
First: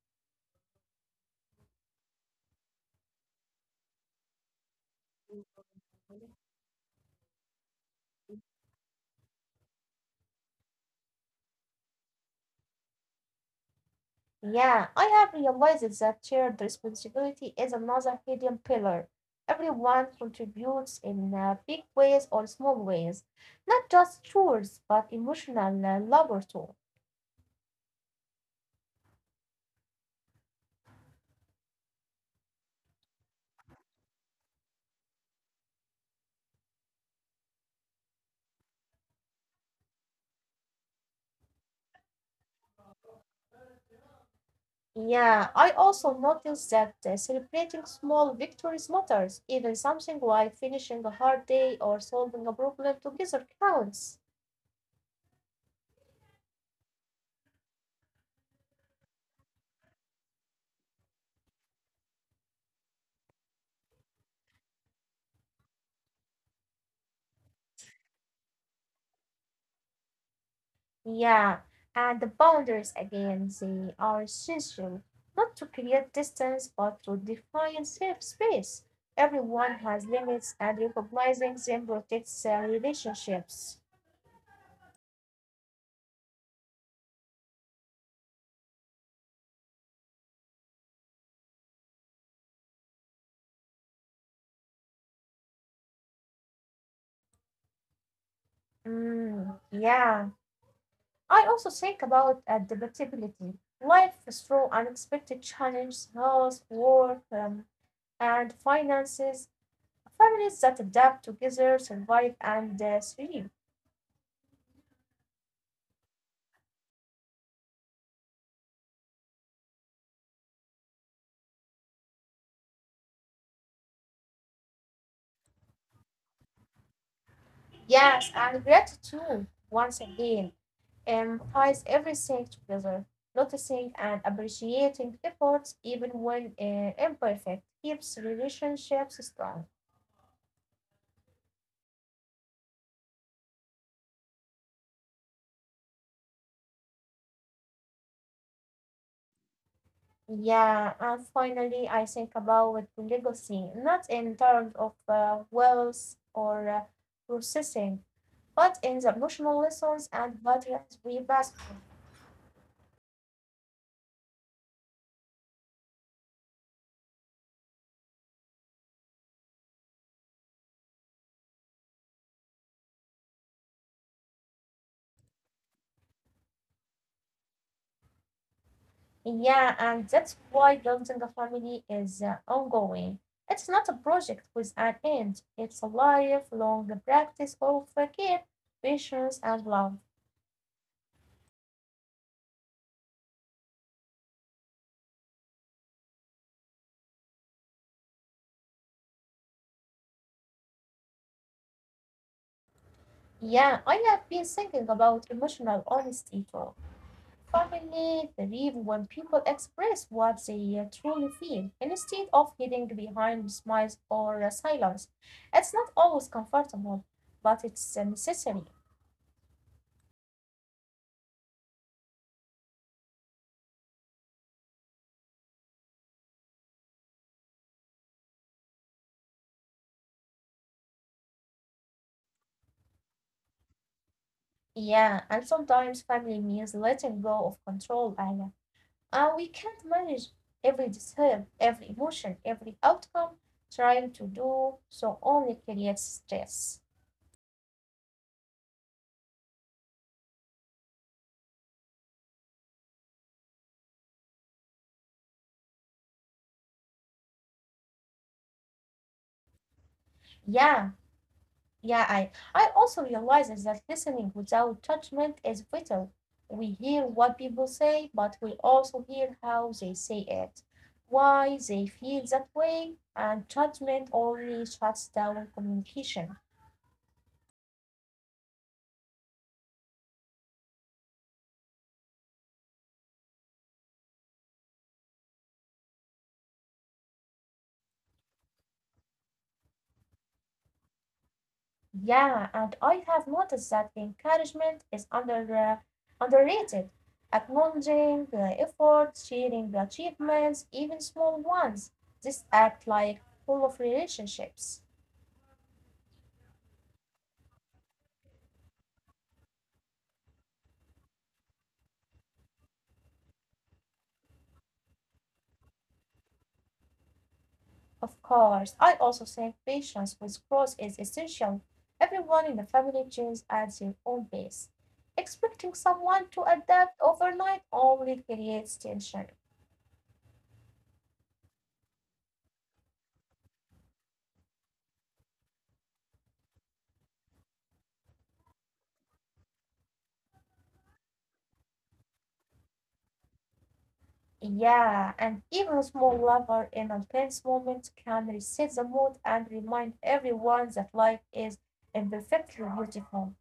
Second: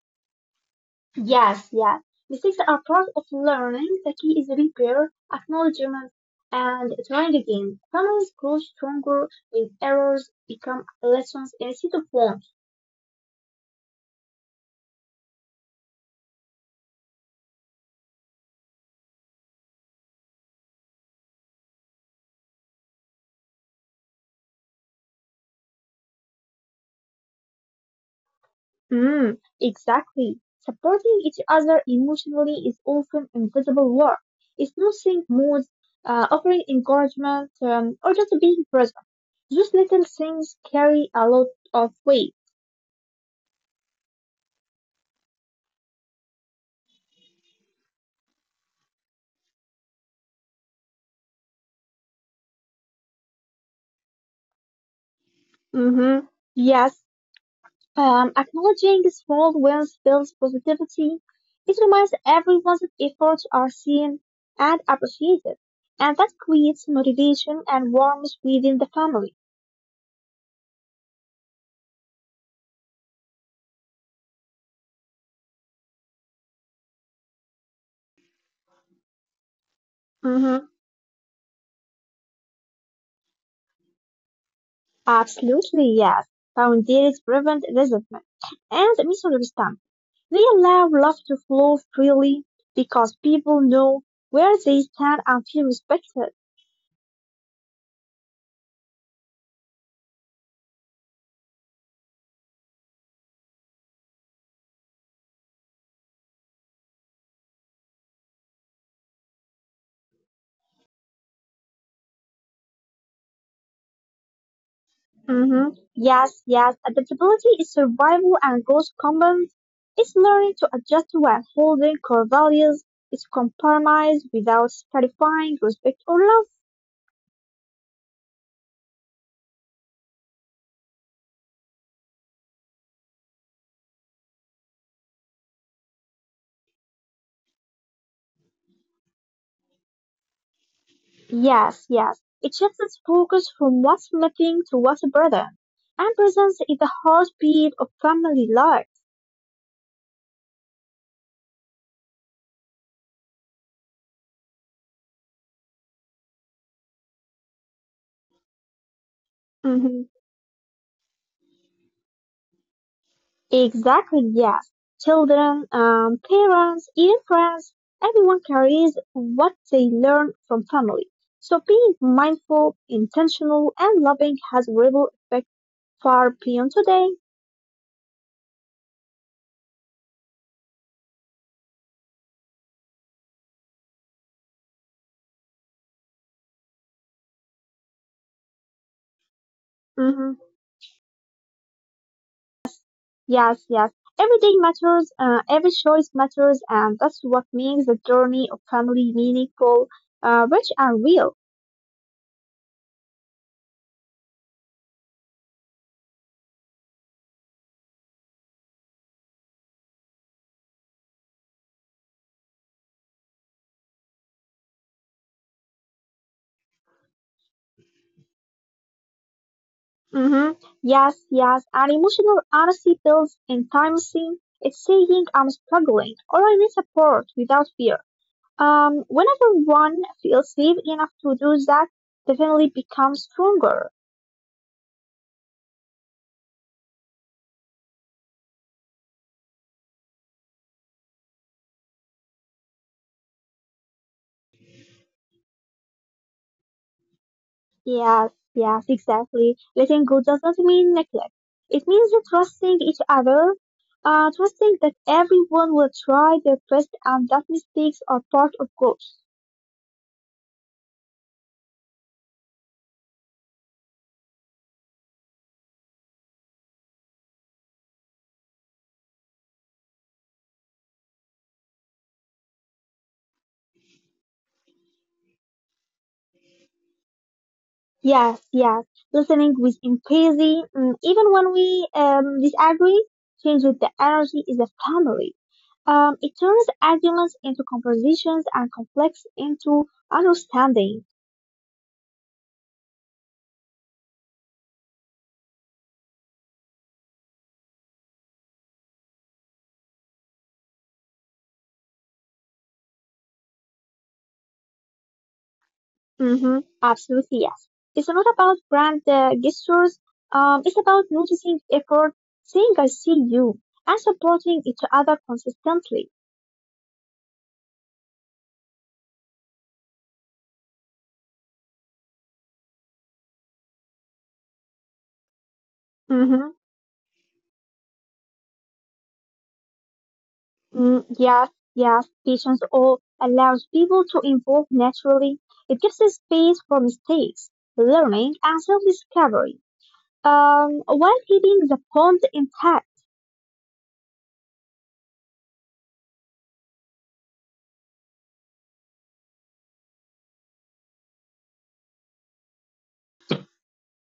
B: Yes, yes, mistakes are part of learning. The key is repair, acknowledgement, and trying again. Families grow stronger when errors become lessons instead of wounds.
A: Yeah, I have realized that shared responsibility is another hidden pillar. Everyone contributes in uh, big ways or small ways, not just chores, but emotional uh, labor too.
B: Mm, exactly. Supporting each other emotionally is often invisible work. It's nothing more, uh, offering encouragement, um, or just being present. Those little things carry a lot of weight.
A: Yeah, I also noticed that uh, celebrating small victories matters. Even something like finishing a hard day or solving a problem together counts.
B: Mm-hmm. Yes. Um, acknowledging small wins builds positivity. It reminds everyone that efforts are seen and appreciated, and that creates motivation and warmth within the family.
A: Yeah, and the boundaries again, they are essential, not to create distance, but to define safe space. Everyone has limits,
B: Mm-hmm.
A: and recognizing them protects uh, relationships.
B: Absolutely, yes. Boundaries prevent resentment and misunderstanding. They allow love to flow freely because people know where they stand and feel respected.
A: Mm, yeah. I also think about adaptability. Life is through unexpected challenges, health, work, um, and finances. Families that adapt together survive and uh, thrive.
B: Hmm. Yes, yes. Adaptability is survival and growth combined. It's learning to adjust while holding core values. It's compromise without sacrificing respect or love.
A: Yes, and gratitude, once again, um, ties everything together. Noticing and appreciating efforts, even when uh, imperfect, keeps relationships strong.
B: Yes, yes. It shifts its focus from what's missing to what's a. And presence is the heartbeat of family life.
A: Yeah, and finally, I think about legacy, not in terms of uh, wealth or uh, processing, but in the emotional
B: Hmm.
A: lessons and patterns we pass through.
B: Exactly, yes. Children, um, parents, even friends, everyone carries what they learn from family. So being mindful, intentional, and loving has ripple effect far beyond today.
A: Yeah, and that's why building a family is uh, ongoing. It's not a project with an end, it's a lifelong practice of uh, care, patience, and love.
B: Yes, yes. Everything matters, uh, every choice matters, and that's what makes the journey of family meaningful, uh, rich and real.
A: Yeah, I have been thinking about emotional honesty too. Finally, believe when people express what they uh, truly feel, instead of hiding behind smiles or uh, silence. It's not always comfortable, but it's necessary.
B: Mm-hmm. Yes, yes. And emotional honesty builds in time. Intimacy. It's saying I'm struggling or I need support without fear. Um, whenever one feels safe enough to do that, the family becomes stronger.
A: Yeah, and sometimes family means letting go of control, Aya. Uh, we can't manage every detail, every emotion, every outcome. Trying to do so only creates stress.
B: Yes, yes, exactly. Letting go does not mean neglect. It means that trusting each other, uh, trusting that everyone will try their best and that mistakes are part of growth.
A: Yeah, Yeah, I I also realized that listening without judgment is vital. We hear what people say, but we also hear how they say it, why they feel that way, and judgment only shuts down communication.
B: Yes, yes. Listening with empathy, mm, even when we um, disagree, change with the energy is a family. Um, it turns arguments into conversations and conflicts into understanding.
A: Yeah, and I have noticed that encouragement is under uh, underrated. Acknowledging the efforts, sharing the achievements, even small ones, this act like full of relationships.
B: Mm-hmm. Absolutely, yes. It's not about brand uh, gestures. Um, it's about noticing effort, saying I see you, and supporting each other consistently.
A: Of course. I also think patience with growth is essential. Everyone in the family changes at their own pace. Expecting someone
B: Mm-hmm.
A: to adapt overnight only creates tension.
B: Mm, yes, yes. Patience all allows people to evolve naturally. It gives us space for mistakes, learning, and self-discovery, um, while keeping the bond intact.
A: Yeah, and even small laughter in a tense moment can reset the mood and remind everyone that life is imperfectly beautiful.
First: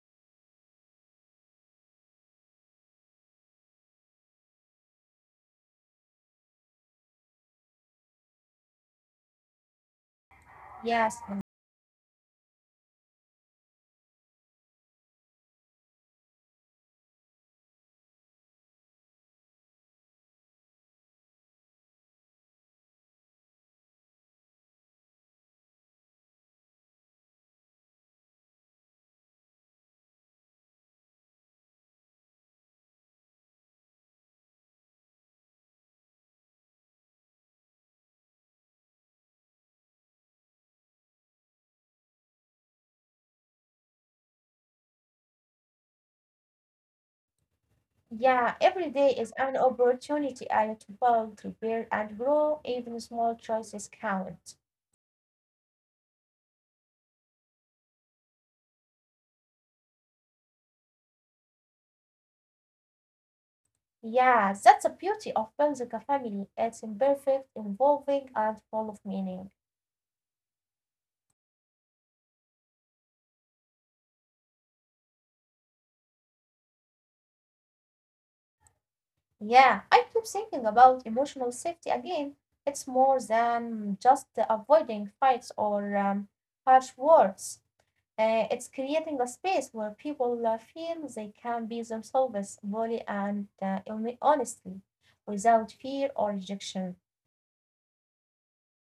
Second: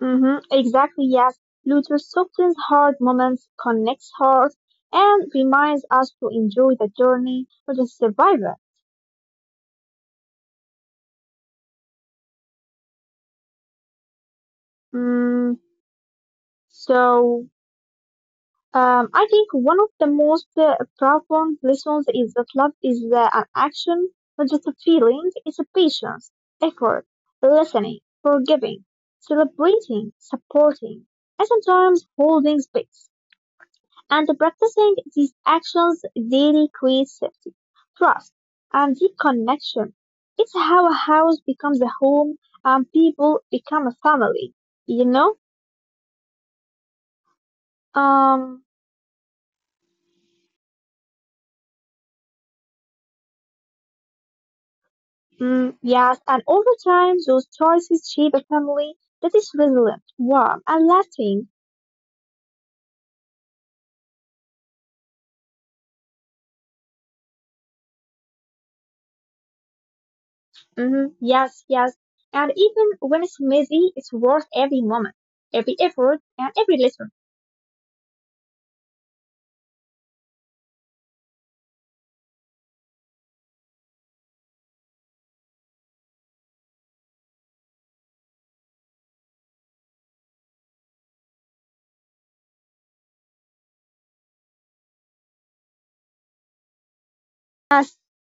B: Hmm, exactly, yes. Luther softens hard moments, connects hearts, and reminds us to enjoy the journey, not just survive it.
A: Yes, and
B: Mm, so, um, I think one of the most uh, profound lessons is that love is uh, an action, not just a feeling. It's a patience, effort, listening, forgiving, celebrating, supporting, and sometimes holding space. And practicing these actions daily creates safety, trust, and deep connection. It's how a house becomes a home and people become a family, you know?
A: yeah, every
B: Um,
A: day is an opportunity I had to build, to build and grow. Even small choices count.
B: mm, yes, and over time, those choices shape a family that is resilient, warm, and lasting.
A: Yeah, that's the beauty of Benzica family. It's imperfect, involving, and full of meaning.
B: Hmm. Yes, yes. And even when it's messy, it's worth every moment, every effort, and every lesson.
A: Yeah, I keep thinking about emotional safety again. It's more than just avoiding fights or um, harsh words. Uh, it's creating a space where people uh, feel they can be themselves fully and uh, hone- honestly, without fear or rejection.
B: Yes,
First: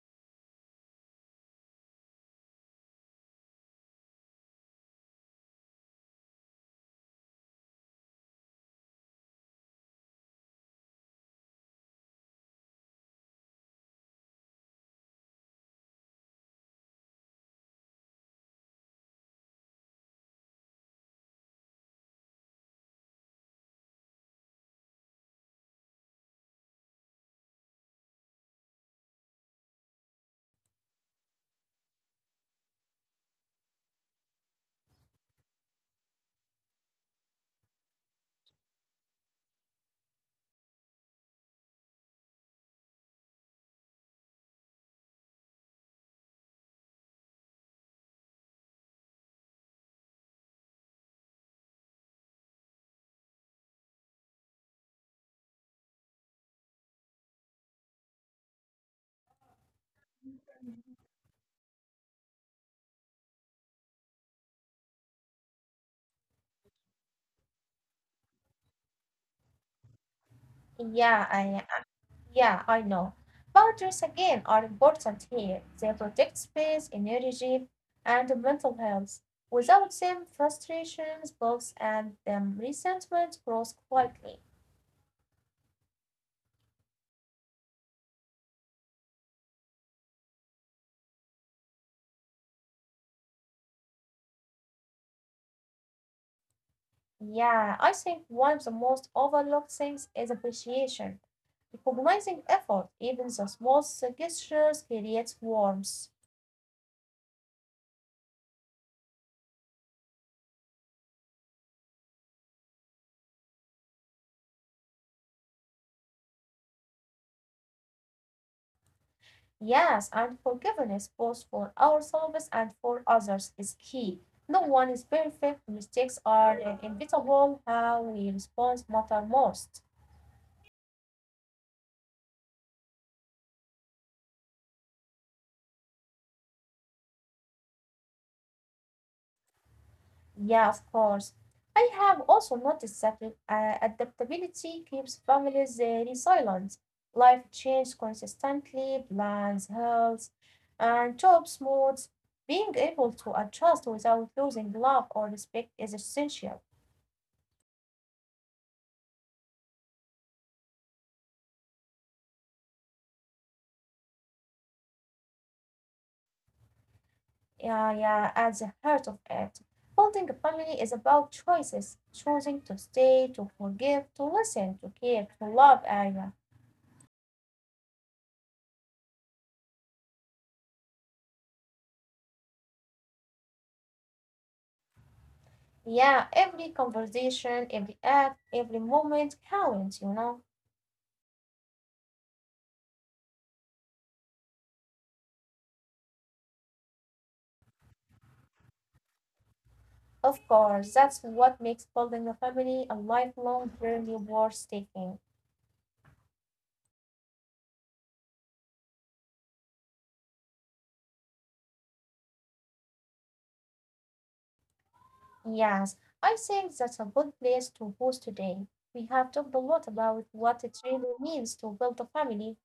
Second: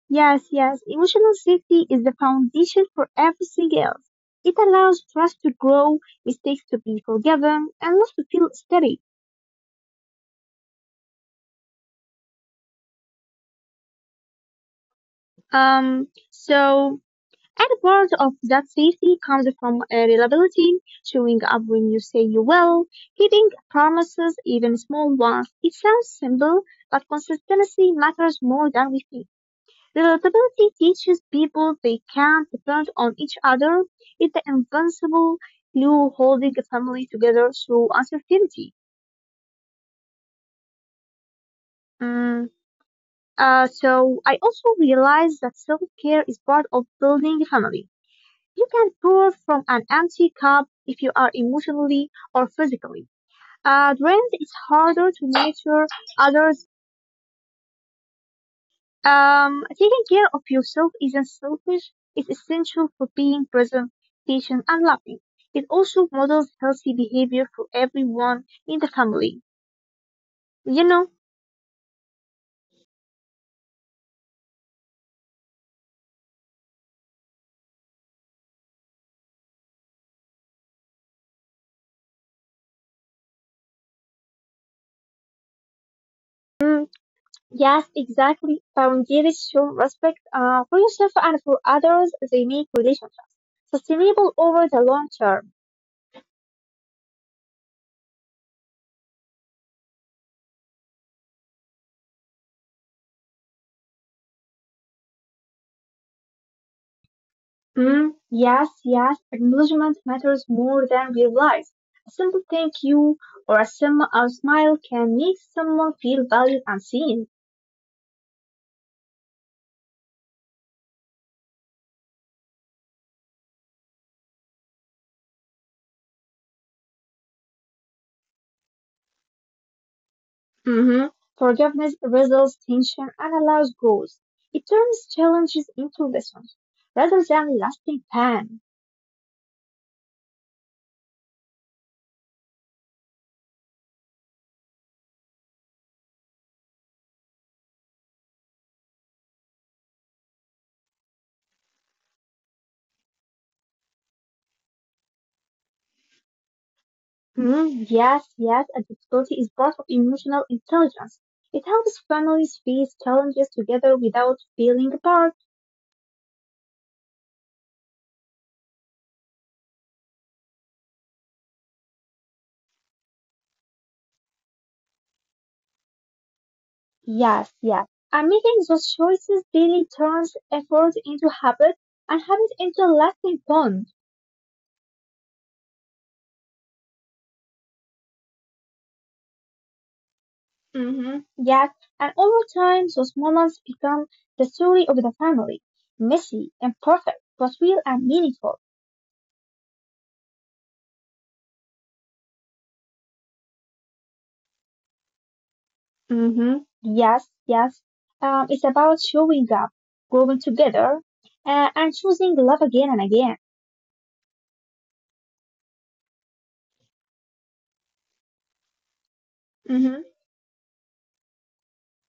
B: yes, yes. Emotional safety is the foundation for everything else. It allows trust to grow, mistakes to be forgiven, and love to feel steady. Um, so, and a part of that safety comes from uh, reliability, showing up when you say you will, keeping promises, even small ones. It sounds simple, but consistency matters more than we think. Relatability teaches people they can depend on each other. It's the invincible glue holding a family together through uncertainty. Mm, uh, so I also realized that self-care is part of building a family. You can pour from an empty cup if you are emotionally or physically. Uh, drained, it's harder to nurture others. Um, taking care of yourself isn't selfish. It's essential for being present, patient, and loving. It also models healthy behavior for everyone in the family. You know?
A: Yeah, I Yeah, I know. Boundaries again are important here. They protect space, energy, and mental health. Without them, frustrations, blocks, and um, resentment grows quietly.
B: Mm, yes, exactly. Boundaries show respect uh, for yourself and for others. They make relationships sustainable over the long term.
A: Yeah, I think one of the most overlooked things is appreciation. Recognizing effort, even the smallest gestures, creates warmth.
B: Mm, yes, yes. Acknowledgement matters more than we realize. A simple thank you or a, sim- a smile can make someone feel valued and seen.
A: Yes, and forgiveness both for ourselves and for others is key. No one is perfect. Mistakes are uh, inevitable. How we respond matter most.
B: Hmm. Forgiveness resolves tension and allows growth. It turns challenges into lessons rather than lasting pain.
A: Yeah, of course. I have also noticed that uh, adaptability keeps families uh, resilient. Life changes consistently, plans, health, and jobs, moods. Being able to adjust without losing love or respect is essential.
B: Mhm. Yes, yes, adaptability is part of emotional intelligence. It helps families face challenges together without feeling apart.
A: Yeah, yeah, at the heart of it. Building a family is about choices, choosing to stay, to forgive, to listen, to care, to love, Aya.
B: Yes, yes. And making those choices daily turns effort into habit and habit into lasting bonds.
A: Yeah, every conversation, every act, every moment counts, you know.
B: Mhm. Yes, and over time, those moments become the story of the family. Messy, imperfect, but real and meaningful.
A: Of course, that's what makes building a family a lifelong journey worth taking.
B: Mm-hmm. Yes, yes. Um, it's about showing up, growing together, uh, and choosing love again and again.
A: Yes, I think that's a good place to pause today. We have talked a lot about
B: Mm-hmm.
A: what it really means to build a family,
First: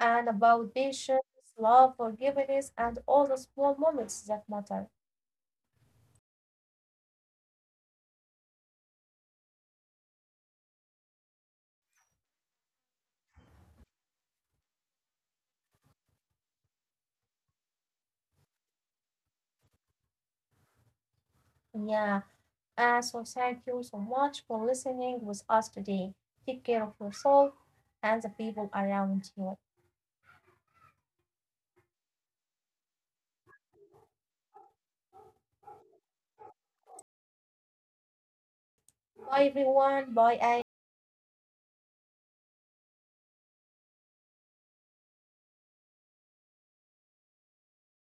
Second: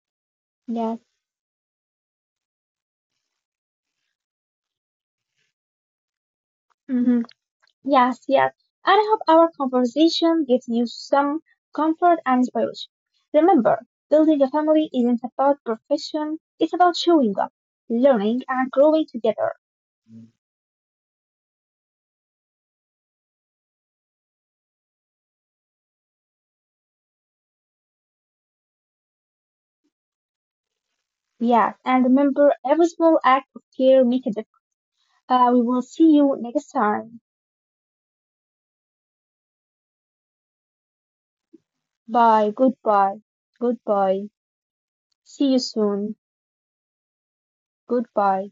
A: and about
B: Yes.
A: patience, love, forgiveness, and all the small moments that matter.
B: Mm-hmm. Yes, yes. And I hope our conversation gives you some comfort and inspiration. Remember, building a family isn't about perfection, it's about showing up, learning, and growing together.
A: Yeah, and so thank you so much for listening with us today. Take care of yourself and the people around you.
B: Yes, and remember, every small act of care make a difference. Uh, we will see you next time.
A: Bye, everyone. Bye, Aya.
B: Bye. Goodbye. Goodbye. See you soon. Goodbye.